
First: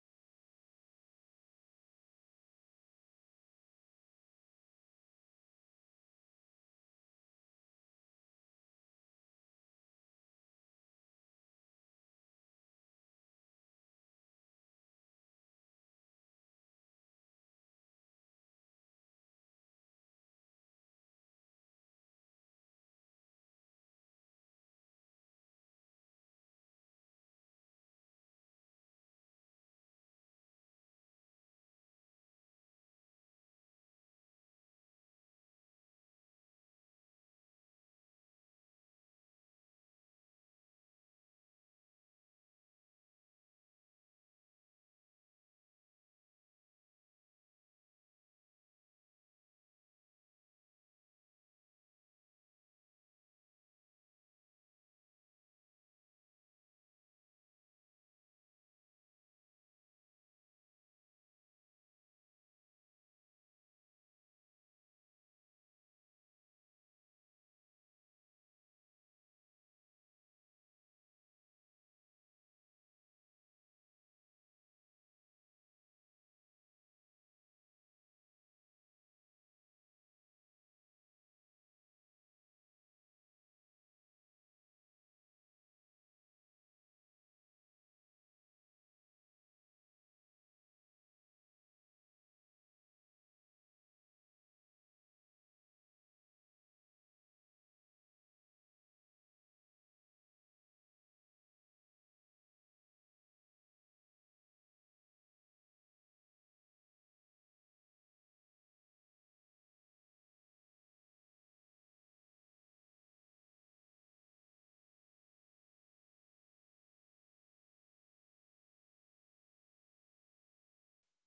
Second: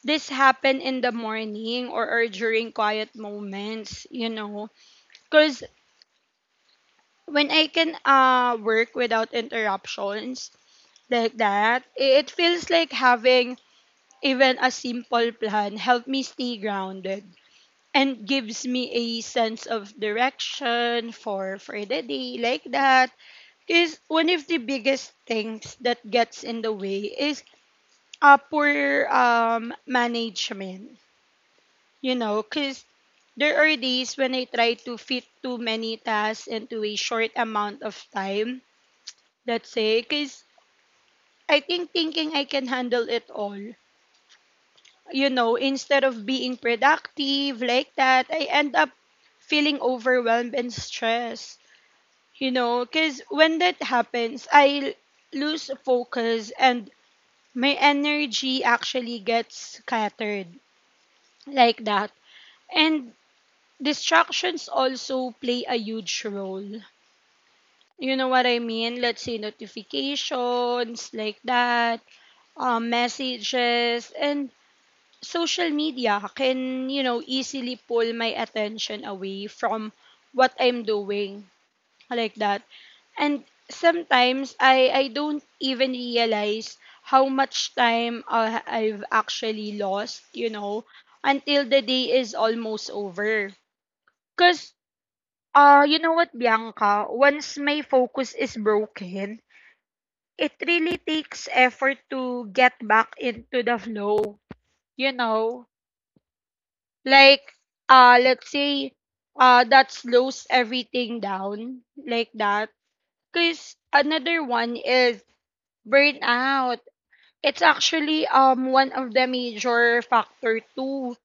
this happen in the morning, or, or during quiet moments, you know. Because when I can, uh, work without interruptions, like that, i- it feels like having even a simple plan help me stay grounded and gives me a sense of direction for for the day, like that, is one of the biggest things that gets in the way is a poor um management, you know, because there are days when I try to fit too many tasks into a short amount of time. That's it. Because I think thinking I can handle it all, you know, instead of being productive, like that, I end up feeling overwhelmed and stressed, you know, because when that happens, I l- lose focus and my energy actually gets scattered, like that. And distractions also play a huge role. You know what I mean? Let's say notifications, like that, um, messages, and social media can, you know, easily pull my attention away from what I'm doing, like that. And sometimes I, I don't even realize how much time uh, I've actually lost, you know, until the day is almost over. Ah, you know what, Bianca? Once my focus is broken, it really takes effort to get back into the flow. You know, like, uh, let's say, uh, that slows everything down, like that. Because another one is burnout. It's actually um one of the major factor too.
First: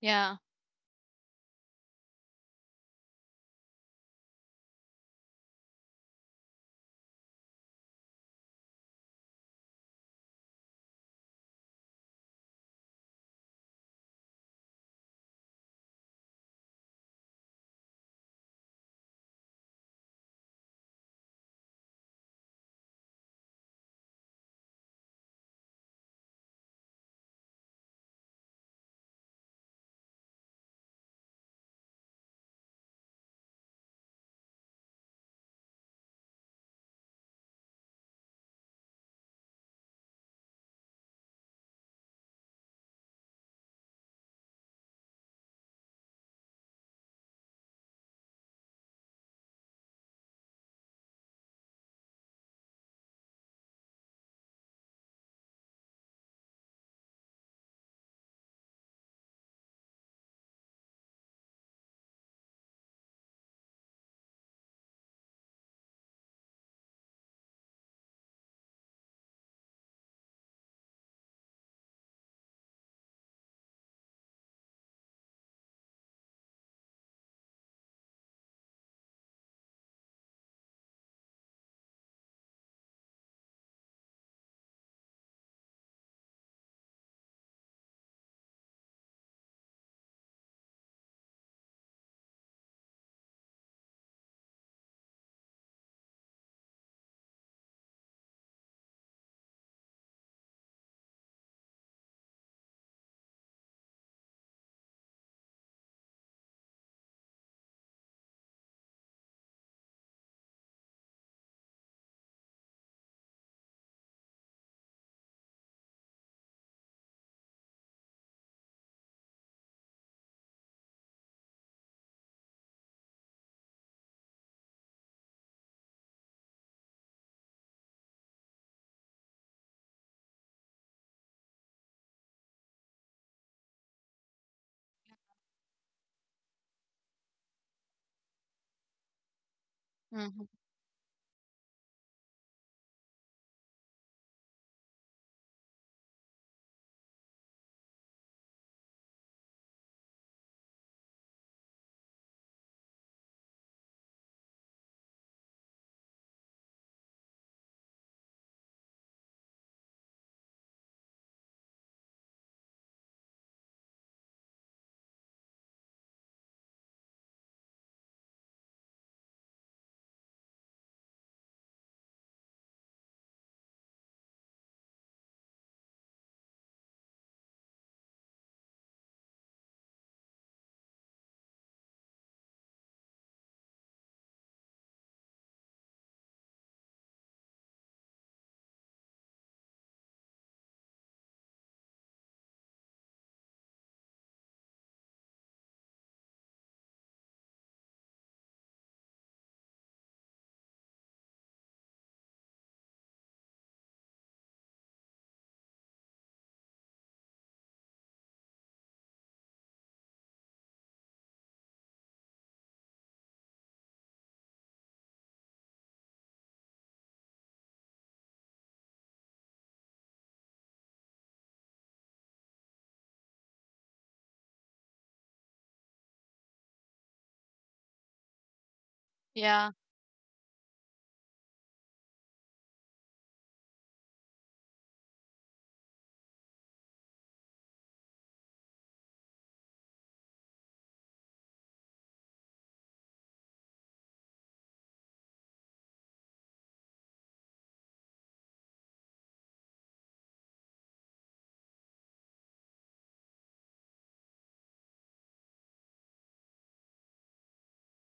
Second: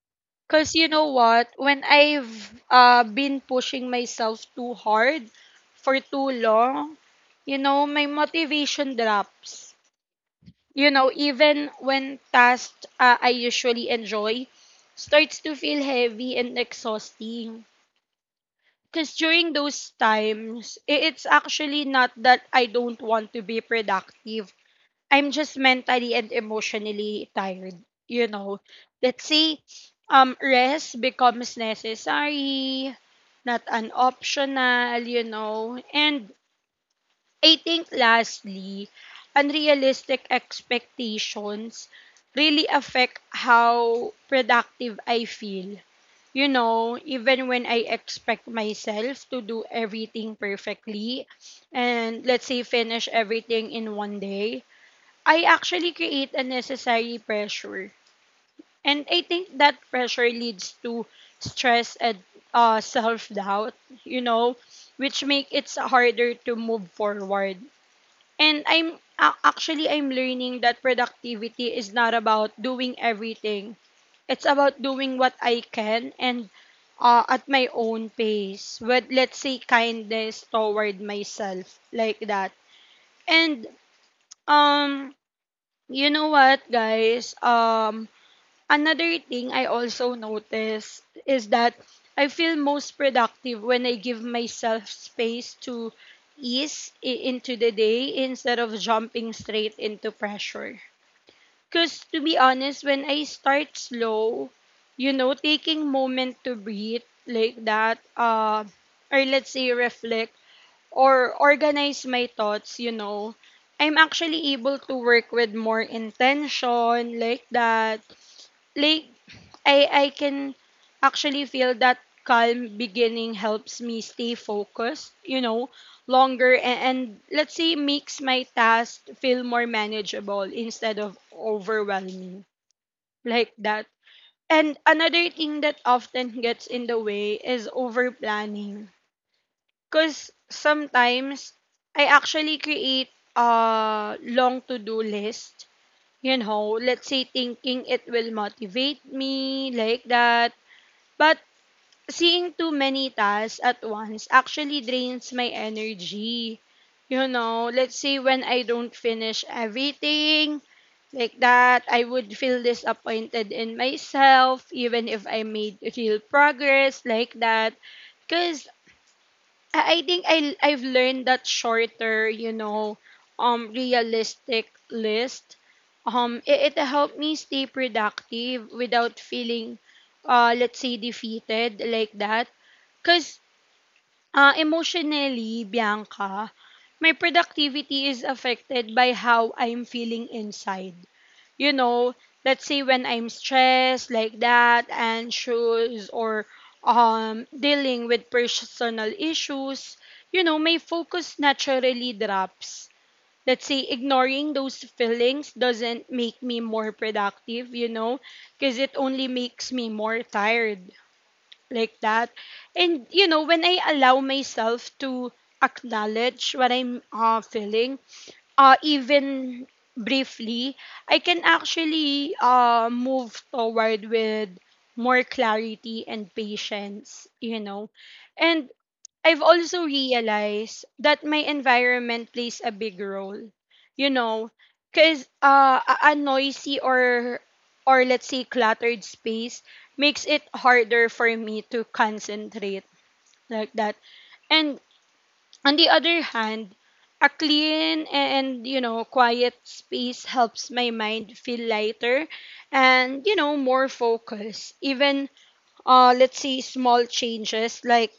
Yeah.
Because you know what? When I've uh, been pushing myself too hard for too long, you know, my motivation drops. You know, even when tasks uh, I usually enjoy starts to feel heavy and exhausting. Because during those times, i- it's actually not that I don't want to be productive, I'm just mentally and emotionally tired, you know. Let's say um rest becomes necessary, not an optional, you know. And I think, lastly, unrealistic expectations really affect how productive I feel. You know, even when I expect myself to do everything perfectly, and, let's say, finish everything in one day, I actually create a necessary pressure. And I think that pressure leads to stress and, uh, self doubt, you know, which make it harder to move forward. And I'm a- actually I'm learning that productivity is not about doing everything. It's about doing what I can and uh, at my own pace with, let's say, kindness toward myself like that. And um you know what, guys? Um, another thing I also notice is that I feel most productive when I give myself space to ease i- into the day instead of jumping straight into pressure. Because, to be honest, when I start slow, you know, taking moment to breathe like that, uh, or, let's say, reflect, or organize my thoughts, you know, I'm actually able to work with more intention like that. Like, I I can actually feel that calm beginning helps me stay focused, you know, longer, and, and let's say makes my task feel more manageable instead of overwhelming like that. And another thing that often gets in the way is over planning. Because
Hmm.
sometimes I actually create a long to-do list, you know, let's say thinking it will motivate me like that. But seeing too many tasks at once actually drains my energy. You know, let's say when I don't finish everything like that, I would feel disappointed in myself even if I made real progress like that. Because I I think I I've learned that shorter, you know, um realistic list. Um it, it helped me stay productive without feeling uh let's say defeated like that. Cause Uh, emotionally, Bianca, my productivity is affected by how I'm feeling inside. You know, let's say when I'm stressed like that, anxious, or um, dealing with personal issues, you know, my focus naturally drops. Let's say ignoring those feelings doesn't make me more productive, you know, because it only makes me more tired like that. And you know, when I allow myself to acknowledge what I'm uh, feeling, uh, even briefly, I can actually uh, move toward with more clarity and patience, you know. And I've
Yeah.
also realized that my environment plays a big role. You know, because uh, a a noisy or or let's say cluttered space makes it harder for me to concentrate like that. And on the other hand, a clean and, you know, quiet space helps my mind feel lighter and, you know, more focused. Even uh let's say small changes like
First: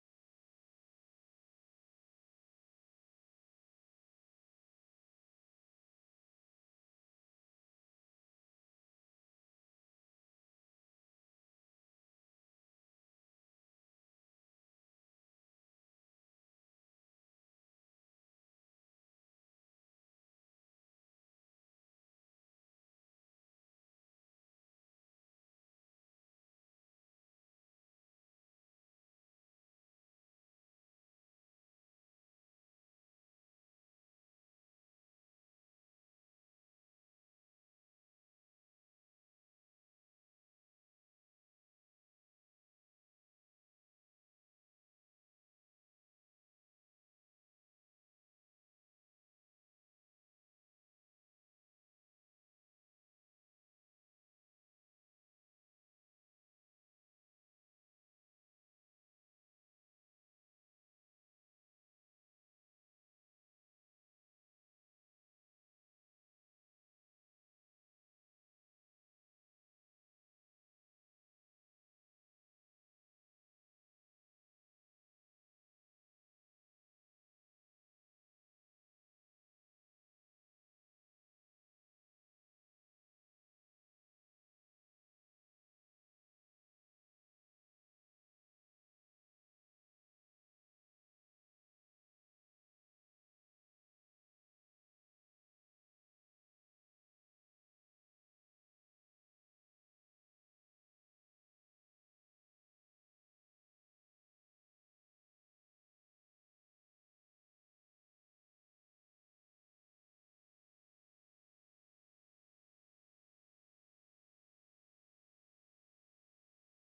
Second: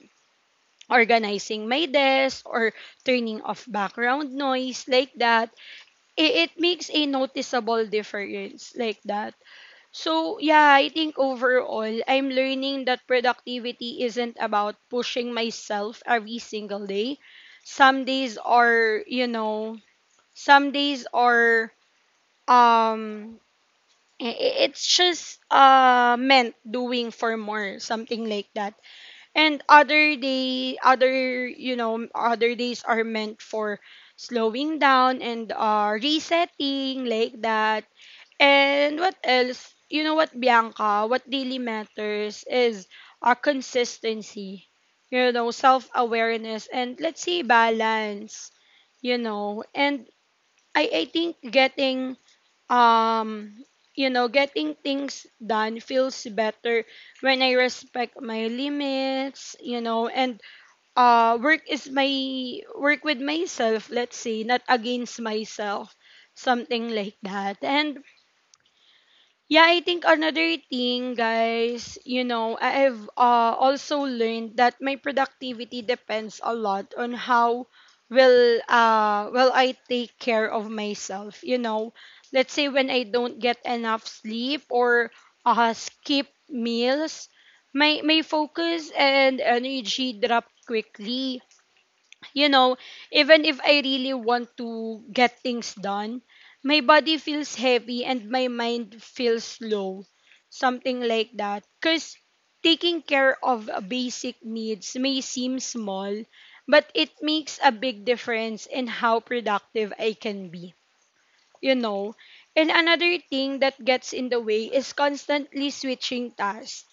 organizing my desk or turning off background noise like that, it, it makes a noticeable difference like that. So yeah, I think overall I'm learning that productivity isn't about pushing myself every single day. Some days are you know some days are um I- I- it's just uh meant doing for more something like that. And other day, other you know, other days are meant for slowing down and, uh, resetting like that. And what else? You know what, Bianca? What really matters is, uh, consistency. You know, self awareness and, let's say, balance. You know, and I I think getting um you know getting things done feels better when I respect my limits, you know, and uh work is my work with myself, let's say, not against myself, something like that. And yeah, I think another thing, guys, you know, I- I've uh, also learned that my productivity depends a lot on how will uh will I take care of myself. You know, let's say when I don't get enough sleep or, uh, skip meals, my my focus and energy drop quickly. You know, even if I really want to get things done, my body feels heavy and my mind feels low. Something like that. Because taking care of uh, basic needs may seem small, but it makes a big difference in how productive I can be, you know. And another thing that gets in the way is constantly switching tasks.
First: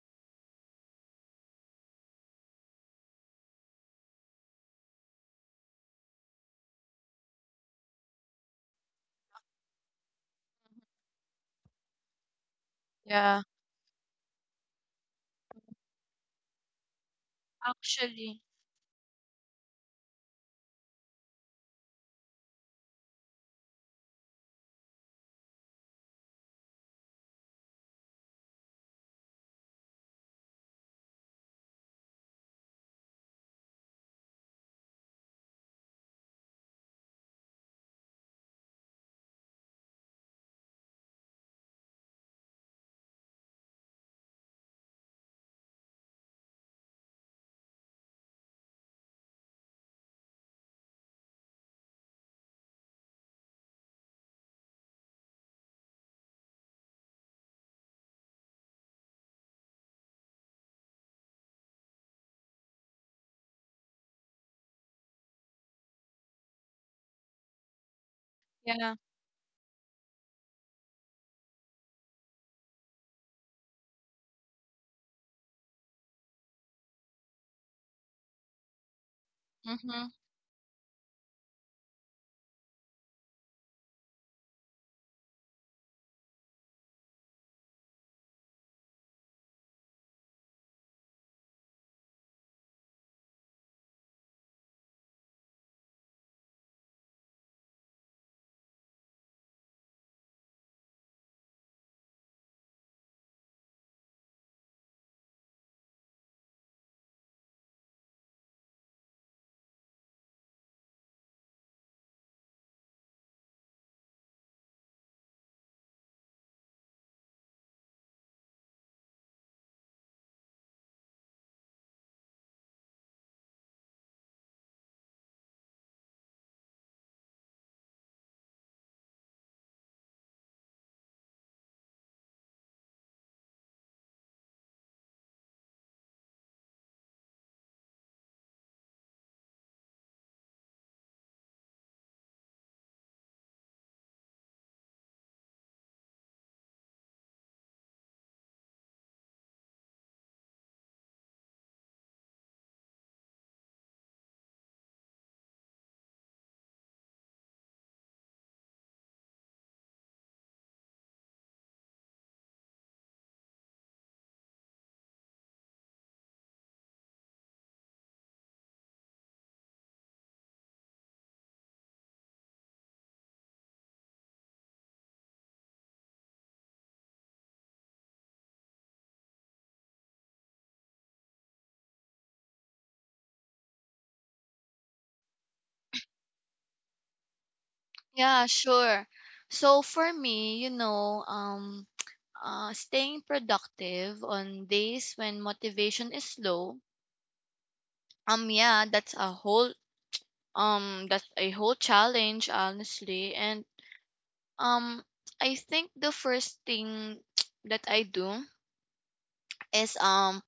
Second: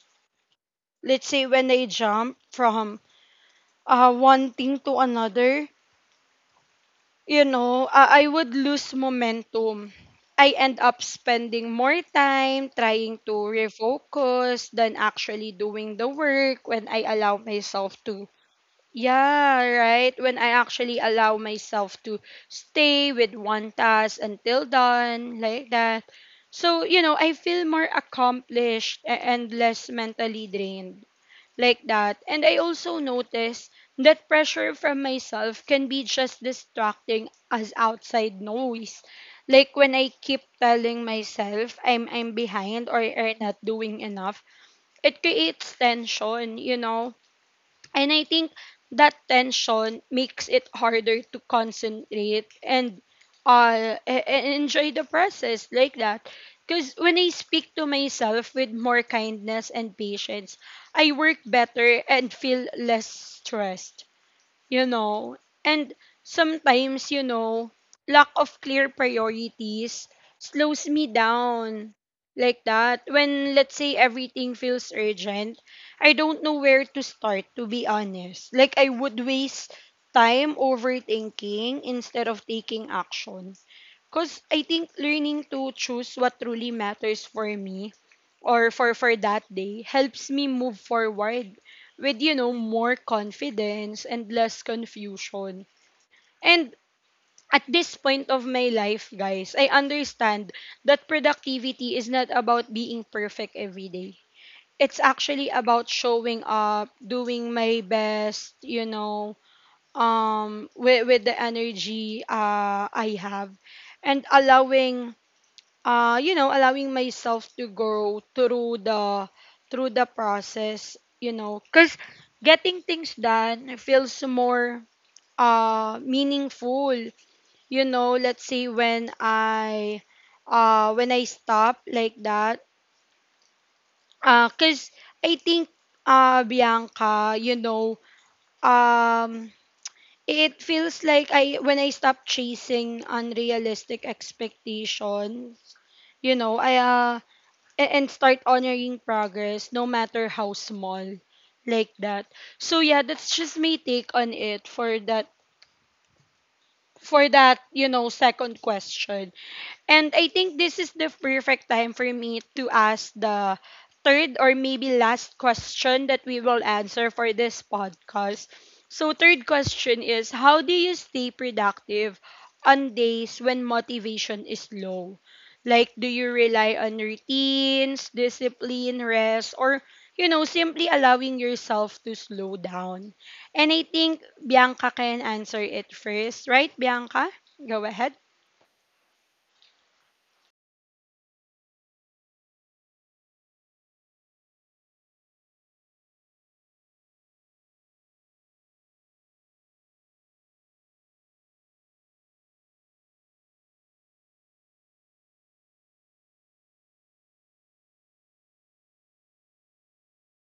Let's say when I jump from uh, one thing to another, you know, uh, I would lose momentum. I end up spending more time trying to
Yeah.
refocus than actually doing the work when I allow myself to.
Actually,
Yeah, right. When I actually allow myself to stay with one task until done, like that. So, you know, I feel more accomplished a- and less mentally drained like that. And I also noticed that pressure from myself can be just distracting as outside noise. Like when I keep telling myself I'm I'm behind or, or not doing enough, it creates tension, you know. And I think that tension makes it harder to concentrate and uh e- e- enjoy the process like that. Because when I speak to myself with more kindness and patience, I work better and feel less stressed, you know. And sometimes, you know, lack of clear
yeah.
priorities slows me down like that. When, let's say, everything feels urgent, I don't know where to start, to be honest. Like, I would waste
Mm-hmm.
time overthinking instead of taking action. Because I think learning to choose what truly matters for me or for, for that day helps me move forward with, you know, more confidence and less confusion. And at this point of my life, guys, I understand that productivity is not about being perfect every day. It's actually about showing up, doing my best, you know, um, with, with the energy uh, I have, and allowing, uh, you know, allowing myself to grow through the, through the process, you know, because getting things done feels more uh meaningful, you know. Let's say when I, uh when I stop like that, uh, because I think, uh Bianca, you know, um. it feels like I when I stop chasing unrealistic expectations, you know, I, uh, a- and start honoring progress no matter how small like that. So yeah, that's just my take on it for that, for that, you know, second question. And I think this is the perfect time for me to ask the third or maybe last question that we will answer for this podcast. So, third question is: how do you stay productive on days when motivation is low? Like, do you rely on routines, discipline, rest, or, you know, simply allowing yourself to slow down? And I think Bianca can answer it first, right, Bianca? Go ahead.
Yeah, sure. So for me, you know, um, uh, staying productive on days when motivation is low, um, yeah, that's a whole, um, that's a whole challenge, honestly. And um, I think the first thing that I do is um,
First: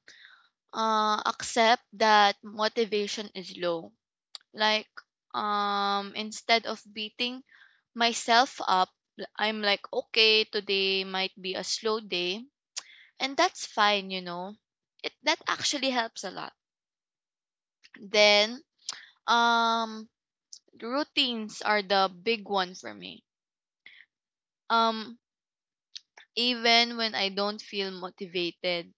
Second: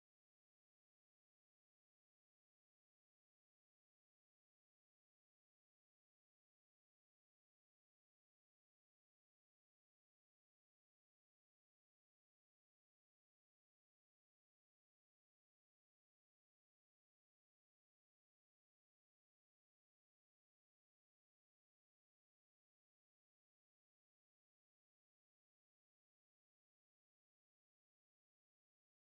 uh, accept that motivation is low. Like, um instead of beating myself up, I'm like, okay, today might be a slow day and that's fine, you know. It that actually helps a lot. Then um routines are the big one for me. um Even when I don't feel motivated,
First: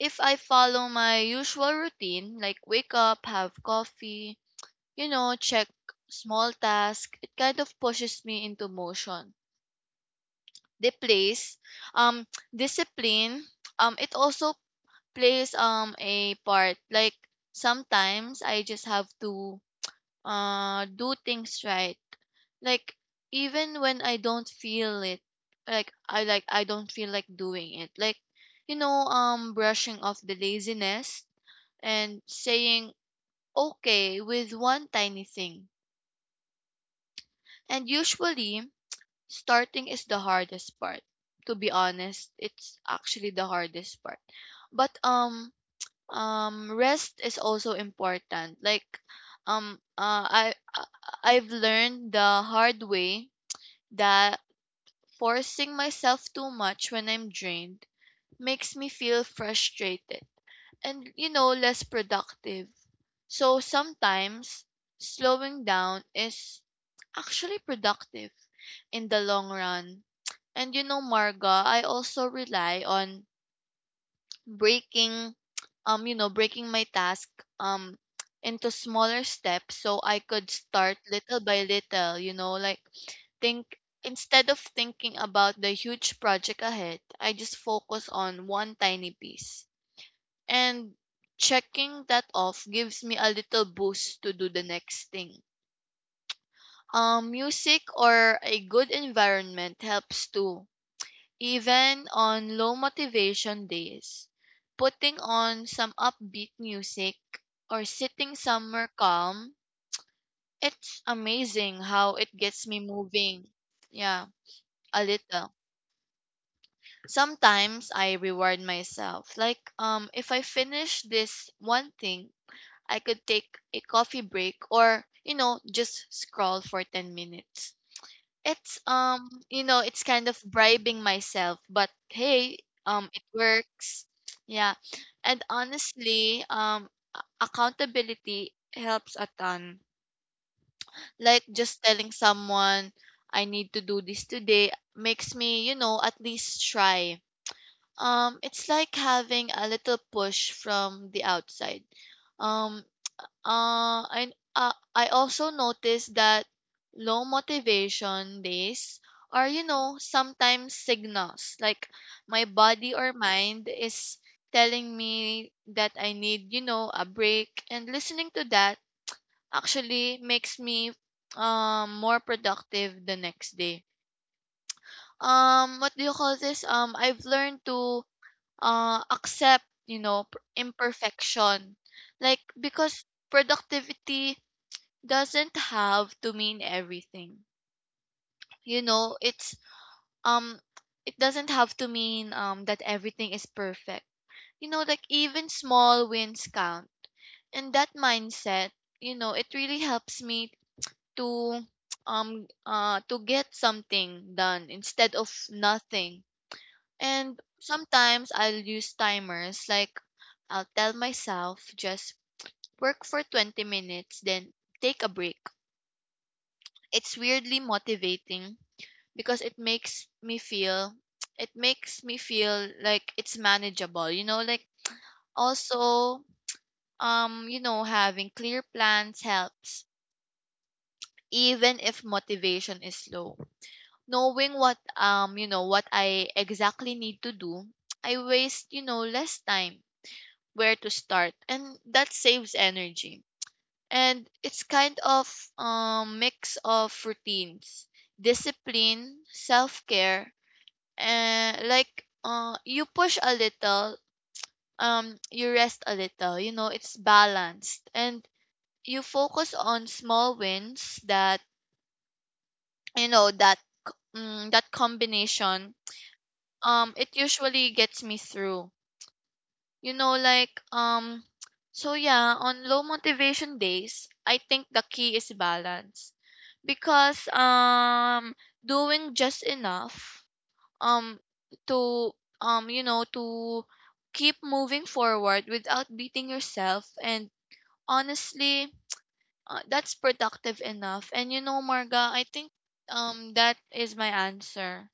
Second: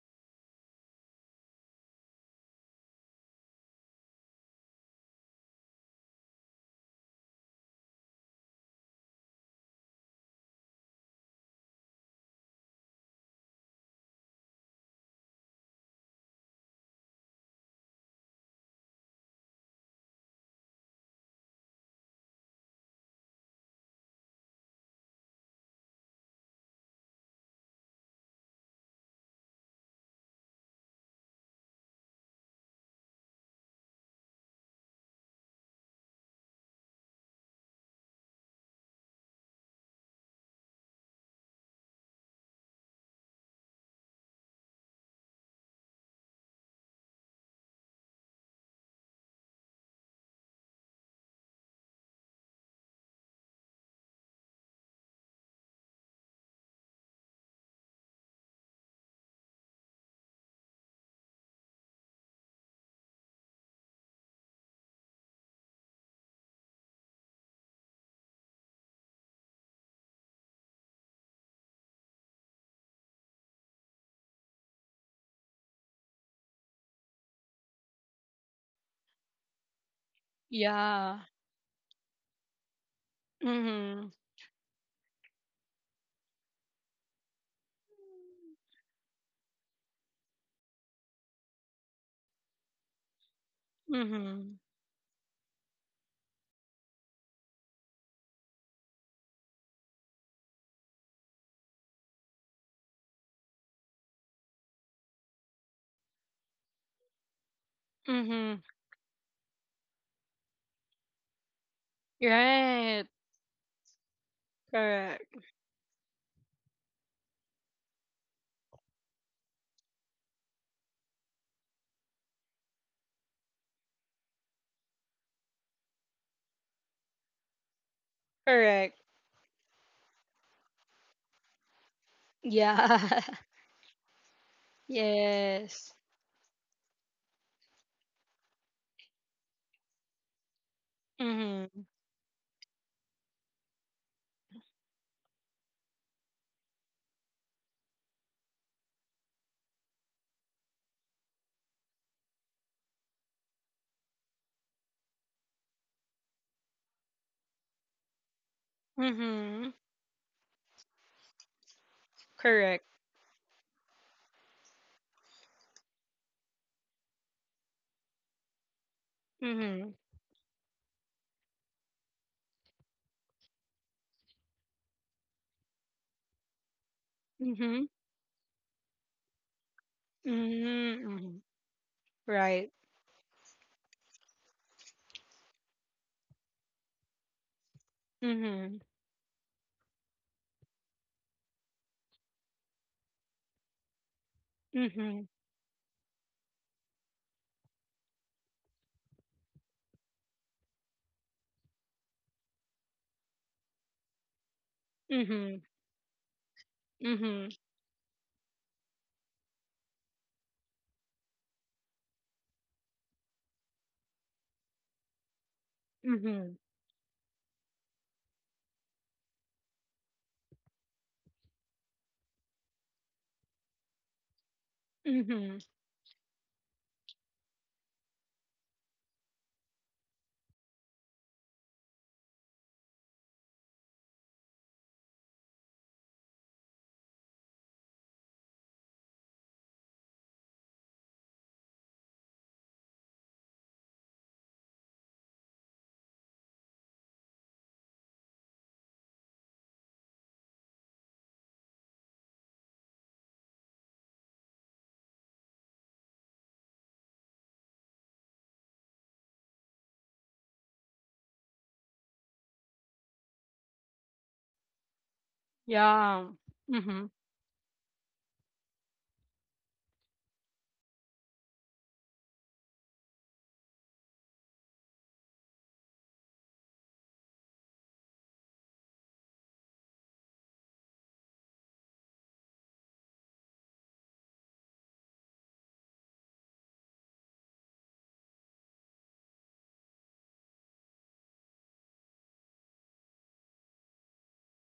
if I follow my usual routine, like wake up, have coffee, you know, check small task, it kind of pushes me into motion. They place. um Discipline, um it also plays um a part. Like sometimes I just have to uh do things right. Like even when I don't feel it, like i like i don't feel like doing it, like, you know, um brushing off the laziness and saying okay with one tiny thing. And usually starting is the hardest part. To be honest, it's actually the hardest part. But um um rest is also important. Like um uh, I I- I've learned the hard way that forcing myself too much when I'm drained makes me feel frustrated and, you know, less productive. So sometimes slowing down is actually productive in the long run. And you know, Marga, I also rely on breaking um, you know, breaking my task um into smaller steps so I could start
Yeah.
little by little, you know. Like think
Mhm.
instead of thinking about the huge project ahead, I just focus on one tiny piece. And checking that off gives me a little boost to do the
Mhm.
next thing. Um music or a good environment helps too. Even on low motivation days, putting on some upbeat music or sitting
Mhm.
somewhere calm, it's amazing how it gets me
Right.
moving. Yeah, a
Correct.
little. Sometimes I reward myself. Like, um if I finish this one thing, I could take a coffee break or, you know, just scroll for ten minutes. It's
Correct.
um, you know, it's kind of bribing myself, but hey, um, it
Yeah.
works. Yeah. And
Yes.
honestly, um, a- accountability helps a ton. Like just
Mhm.
telling someone I need to do this today makes me, you know, at least try. Um, it's like having a little push from the outside. Um, uh, I uh, I also noticed that low motivation days are, you
Mhm.
know, sometimes signals. Like my body
Correct.
or mind is telling me that I need, you know, a break. And listening to that
Mhm.
actually makes me um more productive the next day. Um, what do you call this? Um, I've learned to
Mhm.
uh accept, you know, p-
Mhm. Mhm.
imperfection. Like
Right.
because productivity doesn't have to mean everything. You
Mhm.
know, it's um it doesn't have to mean um that everything is perfect. You know, like
Mhm.
even small wins count. And that mindset, you know, it really helps me to um uh to get something done instead of
Mhm.
nothing. And
Mhm.
sometimes I'll use timers. Like, I'll tell myself just work for twenty minutes, then take a break.
Mhm.
It's weirdly motivating because it makes me feel it makes me feel like it's manageable, you know. Like
Mhm.
also, um you know, having clear plans helps. Even if motivation is low, knowing what um you know what I exactly need to do, I waste, you know, less time where to start, and that saves energy. And it's kind of um mix of routines, discipline, self-care. And like, uh you push a little, um you rest a little, you know. It's balanced, and you focus on small wins. That you know that c- mm, That combination
Yeah.
um it
Mhm.
usually gets me through, you know. Like um so yeah, on low motivation days, I think the key is balance. Because um doing just enough um to um you know, to keep moving forward without beating yourself. And honestly, uh, that's productive enough. And you know, Marga, I think um that is my answer.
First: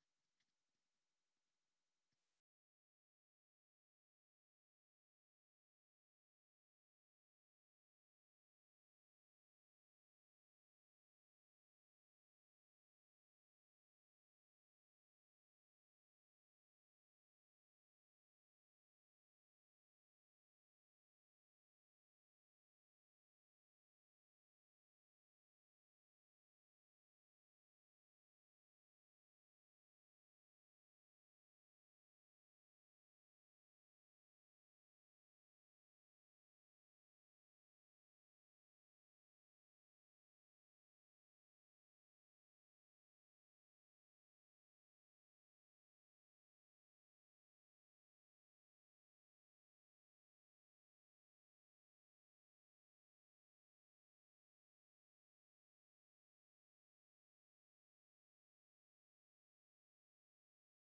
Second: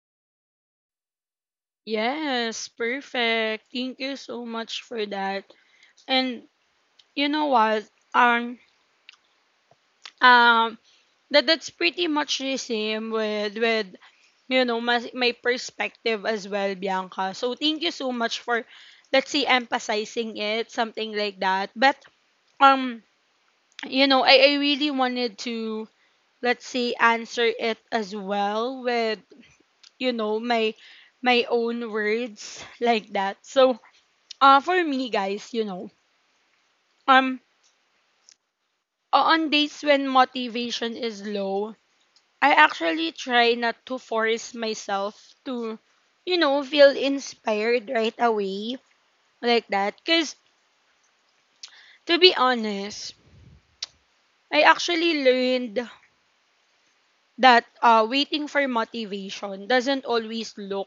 Yes, perfect. Thank you so much for that. And you know what? Um um that that's pretty much the same with with you know, my, my perspective as well, Bianca, so thank you so much for, let's say, emphasizing it, something like that. But um you know, i, I really wanted to, let's say, answer it as well with, you know, my my own words like that. So uh for me, guys, you know, um o- on days when motivation is low, I actually try not to force myself to, you know, feel inspired right away like that. Because to be honest, I actually learned that, uh, waiting for motivation doesn't always look,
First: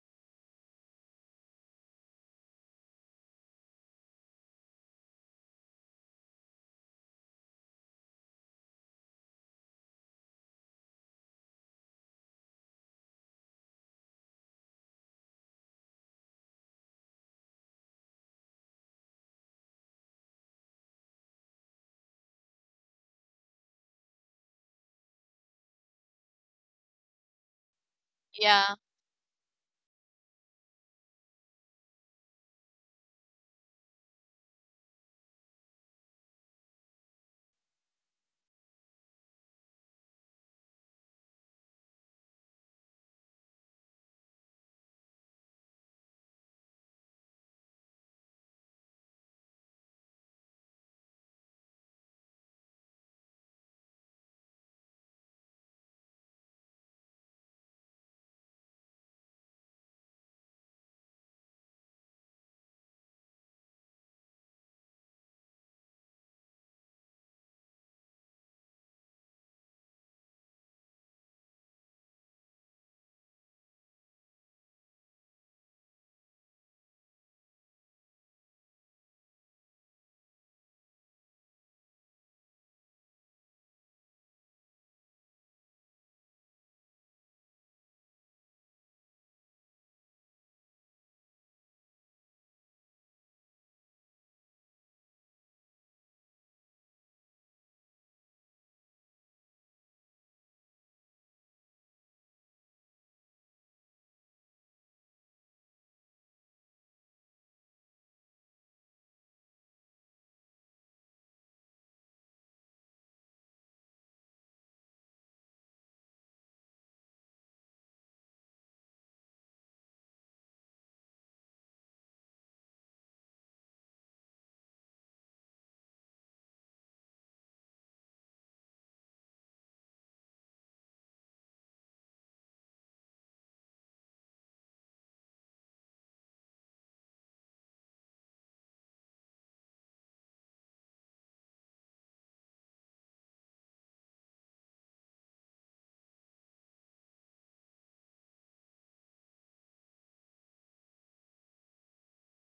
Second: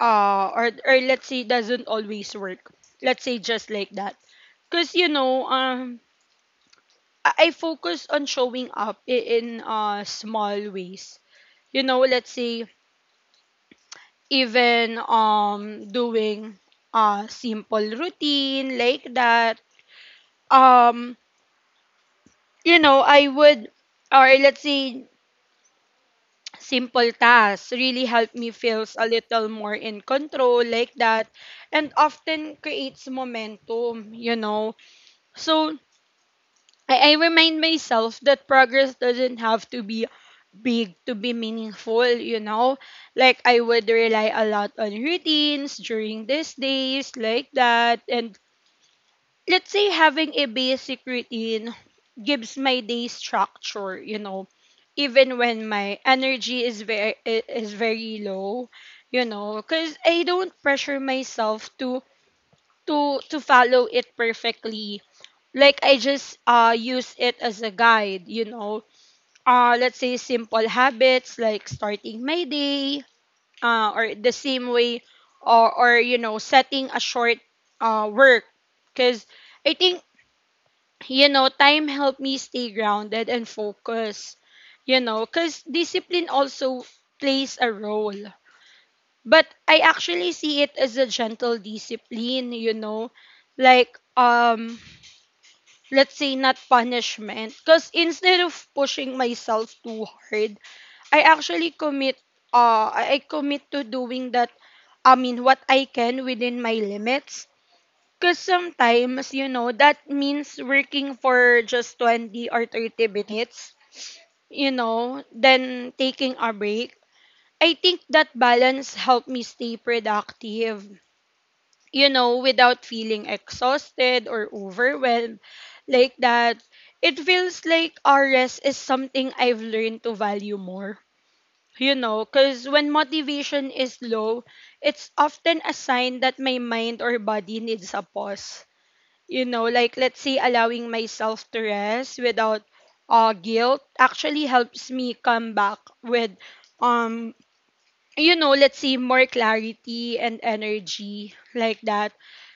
uh, or, or let's say, doesn't always work. Let's say just like that. Because, you know, um, I I focus on showing up, i- in, uh, small ways, you know, let's say even um doing a simple routine like that. Um you know I would Or let's say simple tasks really help me
Yeah.
feels a little more in control like that, and often creates momentum, you know. So, i, I remind myself that progress doesn't have to be big to be meaningful, you know. Like, I would rely a lot on routines during these days like that. And let's say having a basic routine gives my day structure, you know, even when my energy is very is very low. You know, because I don't pressure myself to, to to follow it perfectly. Like I just uh use it as a guide, you know. Uh let's say simple habits like starting my day, uh or the same way, or or you know, setting a short uh work, because I think, you know, time helped me stay grounded and focused, you know, because discipline also plays a role. But I actually see it as a gentle discipline, you know, like, um, let's say not punishment. Because instead of pushing myself too hard, I actually commit, uh, I I commit to doing that, I mean, what I can within my limits. 'Cause sometimes, you know, that means working for just twenty or thirty minutes, you know, then taking a break. I think that balance helped me stay productive, you know, without feeling exhausted or overwhelmed like that. It feels like R S is something I've learned to value more, you know, because when motivation is low, it's often a sign that my mind or body needs a pause. You know, like, let's say, allowing myself to rest without, uh, guilt actually helps me come back with, um you know, let's say, more clarity and energy like that.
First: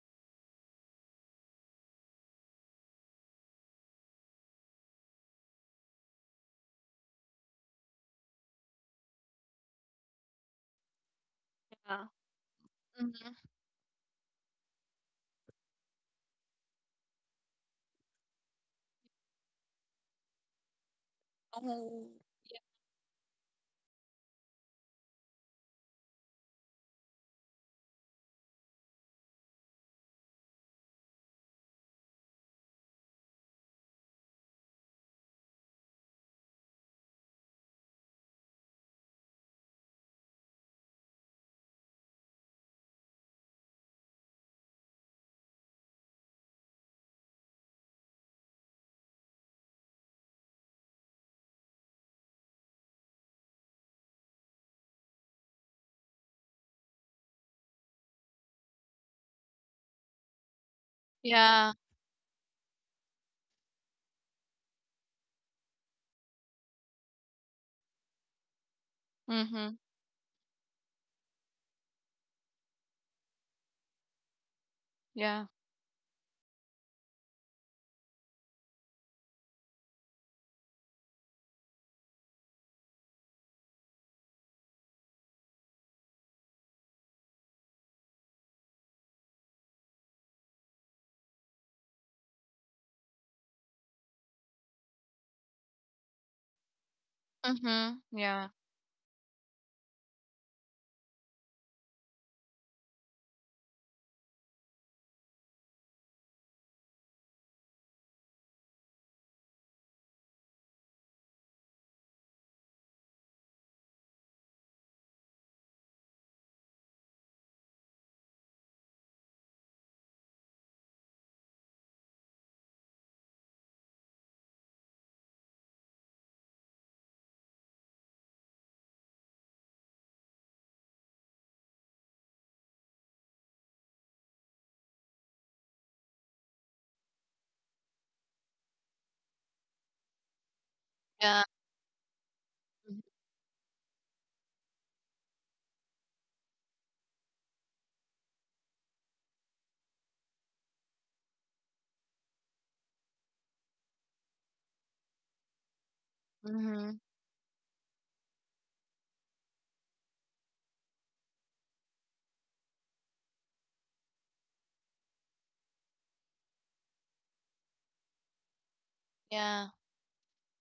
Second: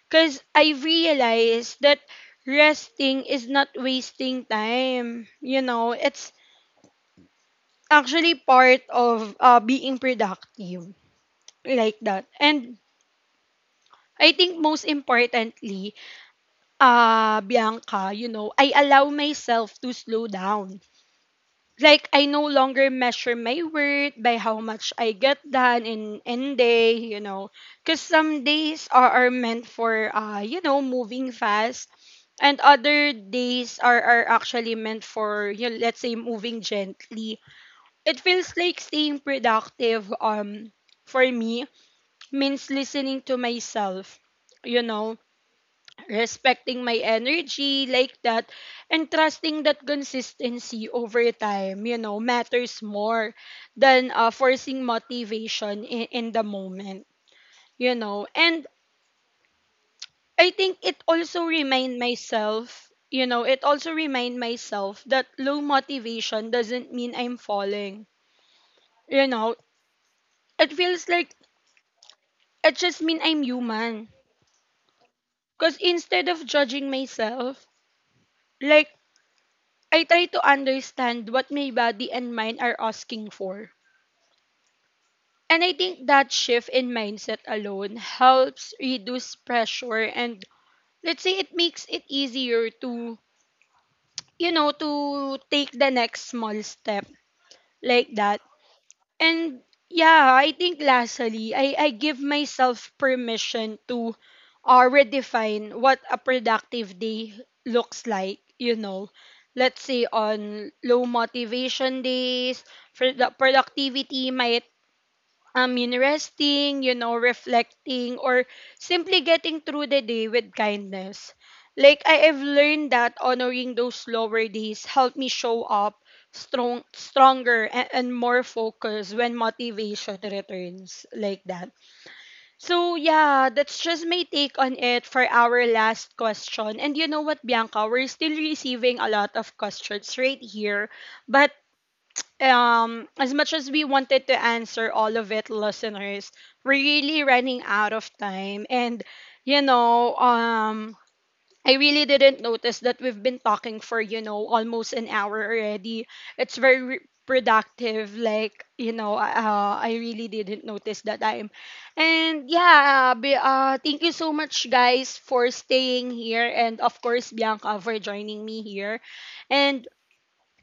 Cause I've realized that resting is not wasting time. You know, it's actually part of, uh, being productive like
Yeah.
that. And
Mm-hmm.
I think most importantly, uh, Bianca, you know, I allow myself to slow down.
Oh,
Like, I no
yeah.
longer measure my worth by how much I get done in in day, you know. Because some days are, are meant for, uh, you know, moving fast. And other days are, are actually meant for, you know, let's say, moving gently. It feels like staying productive um, for me means listening to myself, you know, respecting my energy like that, and trusting that consistency over time, you know, matters more than uh, forcing motivation in, in the moment, you know and i think it also
Yeah.
remind myself you know it also remind myself that low motivation doesn't mean I'm falling, you
Mm-hmm.
know. It feels like it just mean I'm human,
Yeah.
because instead of judging myself, like, I try to understand what my body and mind are asking for. And I think that shift in mindset alone helps reduce pressure and, let's say, it makes it easier to, you know, to take the next small step
Mm-hmm.
like that.
Yeah.
And yeah, I think lastly, I, I give myself permission to uh, redefine what a productive day looks like, you know. Let's say on low motivation days, for the productivity might um, yun, resting, you know, reflecting, or simply getting through the day with kindness. Like, I have learned that honoring those slower days helped me show up strong, stronger, and, and more focused when motivation returns like that. So, yeah, that's just my take on it for our last question. And you know what, Bianca? We're still receiving a lot of questions right here.
Yeah.
But um as much as we wanted to answer all of it, listeners, we're really running out of time, and you know um I really didn't notice that we've been talking for, you know, almost an hour already. It's
Mm-hmm.
very productive, like, you know, uh, uh, I really didn't notice that time. And yeah, be, uh, thank you so much guys for staying here, and of course Bianca for joining me here,
Yeah.
and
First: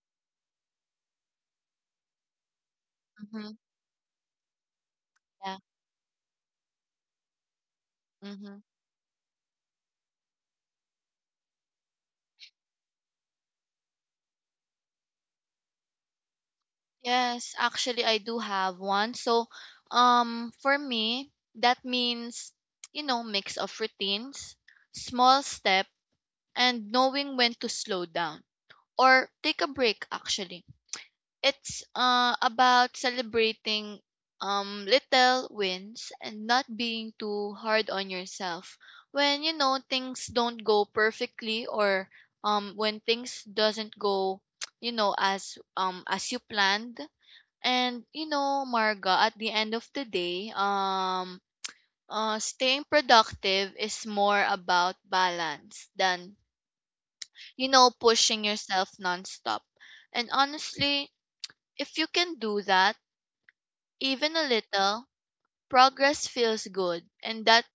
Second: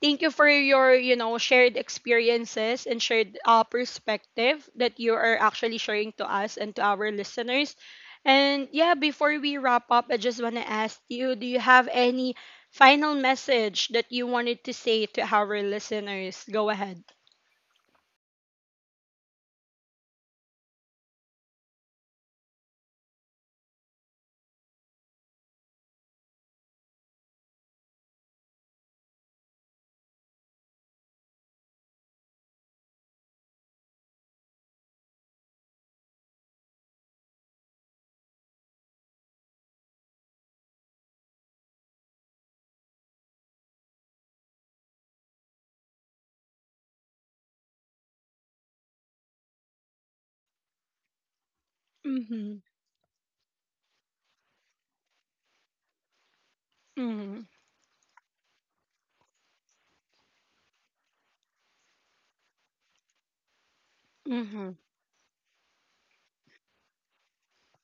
thank you for your, you know, shared experiences and shared
Mm-hmm.
uh, perspective that you are
yeah
actually sharing to us and to our listeners.
mm-hmm.
And yeah, before we wrap up, I just want to ask you, do you have any final message that you wanted to say to our listeners? Go ahead.
Yes, actually I do have one. So, um for me, that means, you know, mix of routines, small step, and knowing when to slow down or take a break actually. It's uh about celebrating um little wins and not being too hard on yourself. When, you know, things don't go perfectly, or um when things doesn't go, you know, as um as you planned. And you know, Marga, at the end of the day, um, uh,
Mm-hmm.
staying productive is more about balance than,
Mm-hmm.
you know, pushing yourself nonstop. And honestly, if you can do that, even a
Mm-hmm.
little, progress feels good, and that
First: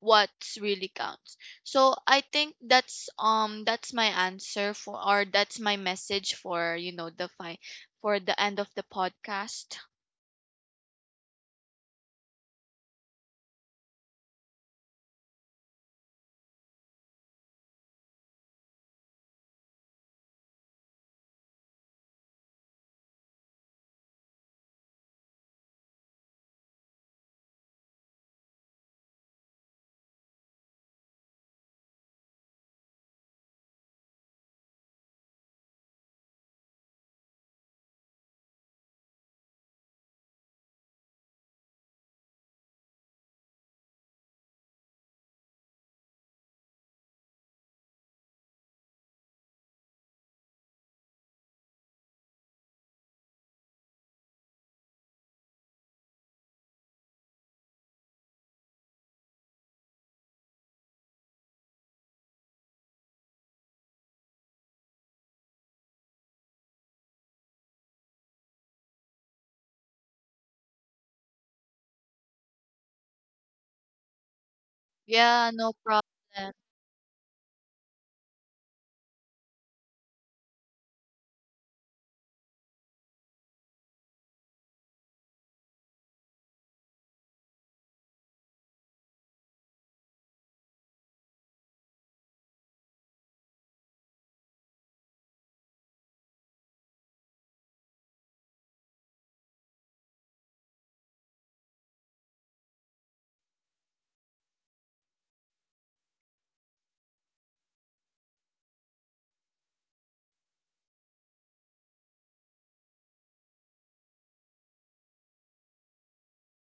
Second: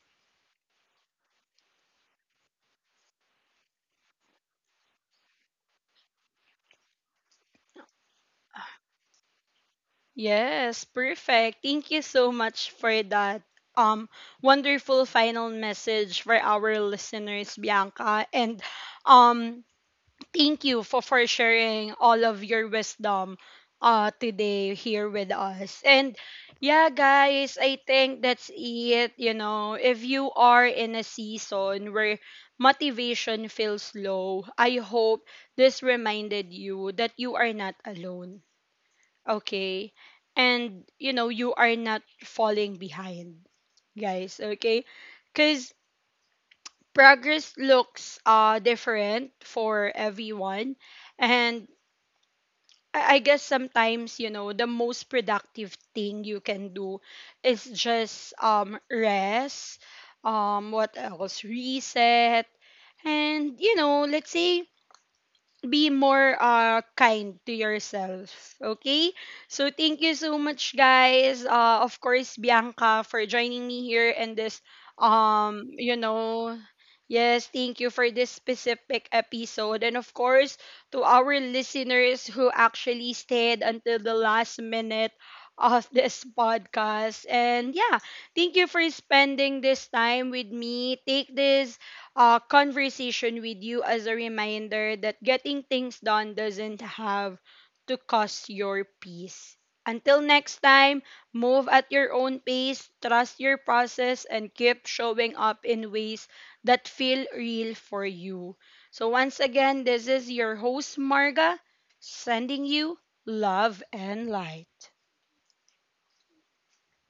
what's really counts. So I think that's um that's my answer for, or that's my message for, you know, the fi- for the end of the podcast.
Yes, perfect. Thank you so much for that um wonderful final message for our listeners, Bianca. And um thank you for, for sharing all of your wisdom uh today here with us. And yeah guys, I think that's it, you know. If you are in a season where motivation feels low, I hope this reminded you that you are not alone, okay, and you know, you are not falling behind guys, okay, because progress looks uh different for everyone. And I I guess sometimes, you know, the most productive thing you can do is just um rest, um what else, reset, and you know, let's say be more uh kind to yourself, okay. So thank you so much guys, uh of course Bianca for joining me here in this,
Yeah,
um
no
you
problem.
know yes, thank you for this specific episode, and of course to our listeners who actually stayed until the last minute of this podcast. And yeah, thank you for spending this time with me. Take this uh, conversation with you as a reminder that getting things done doesn't have to cost your peace. Until next time, move at your own pace, trust your process, and keep showing up in ways that feel real for you. So, once again, this is your host, Marga, sending you love and light.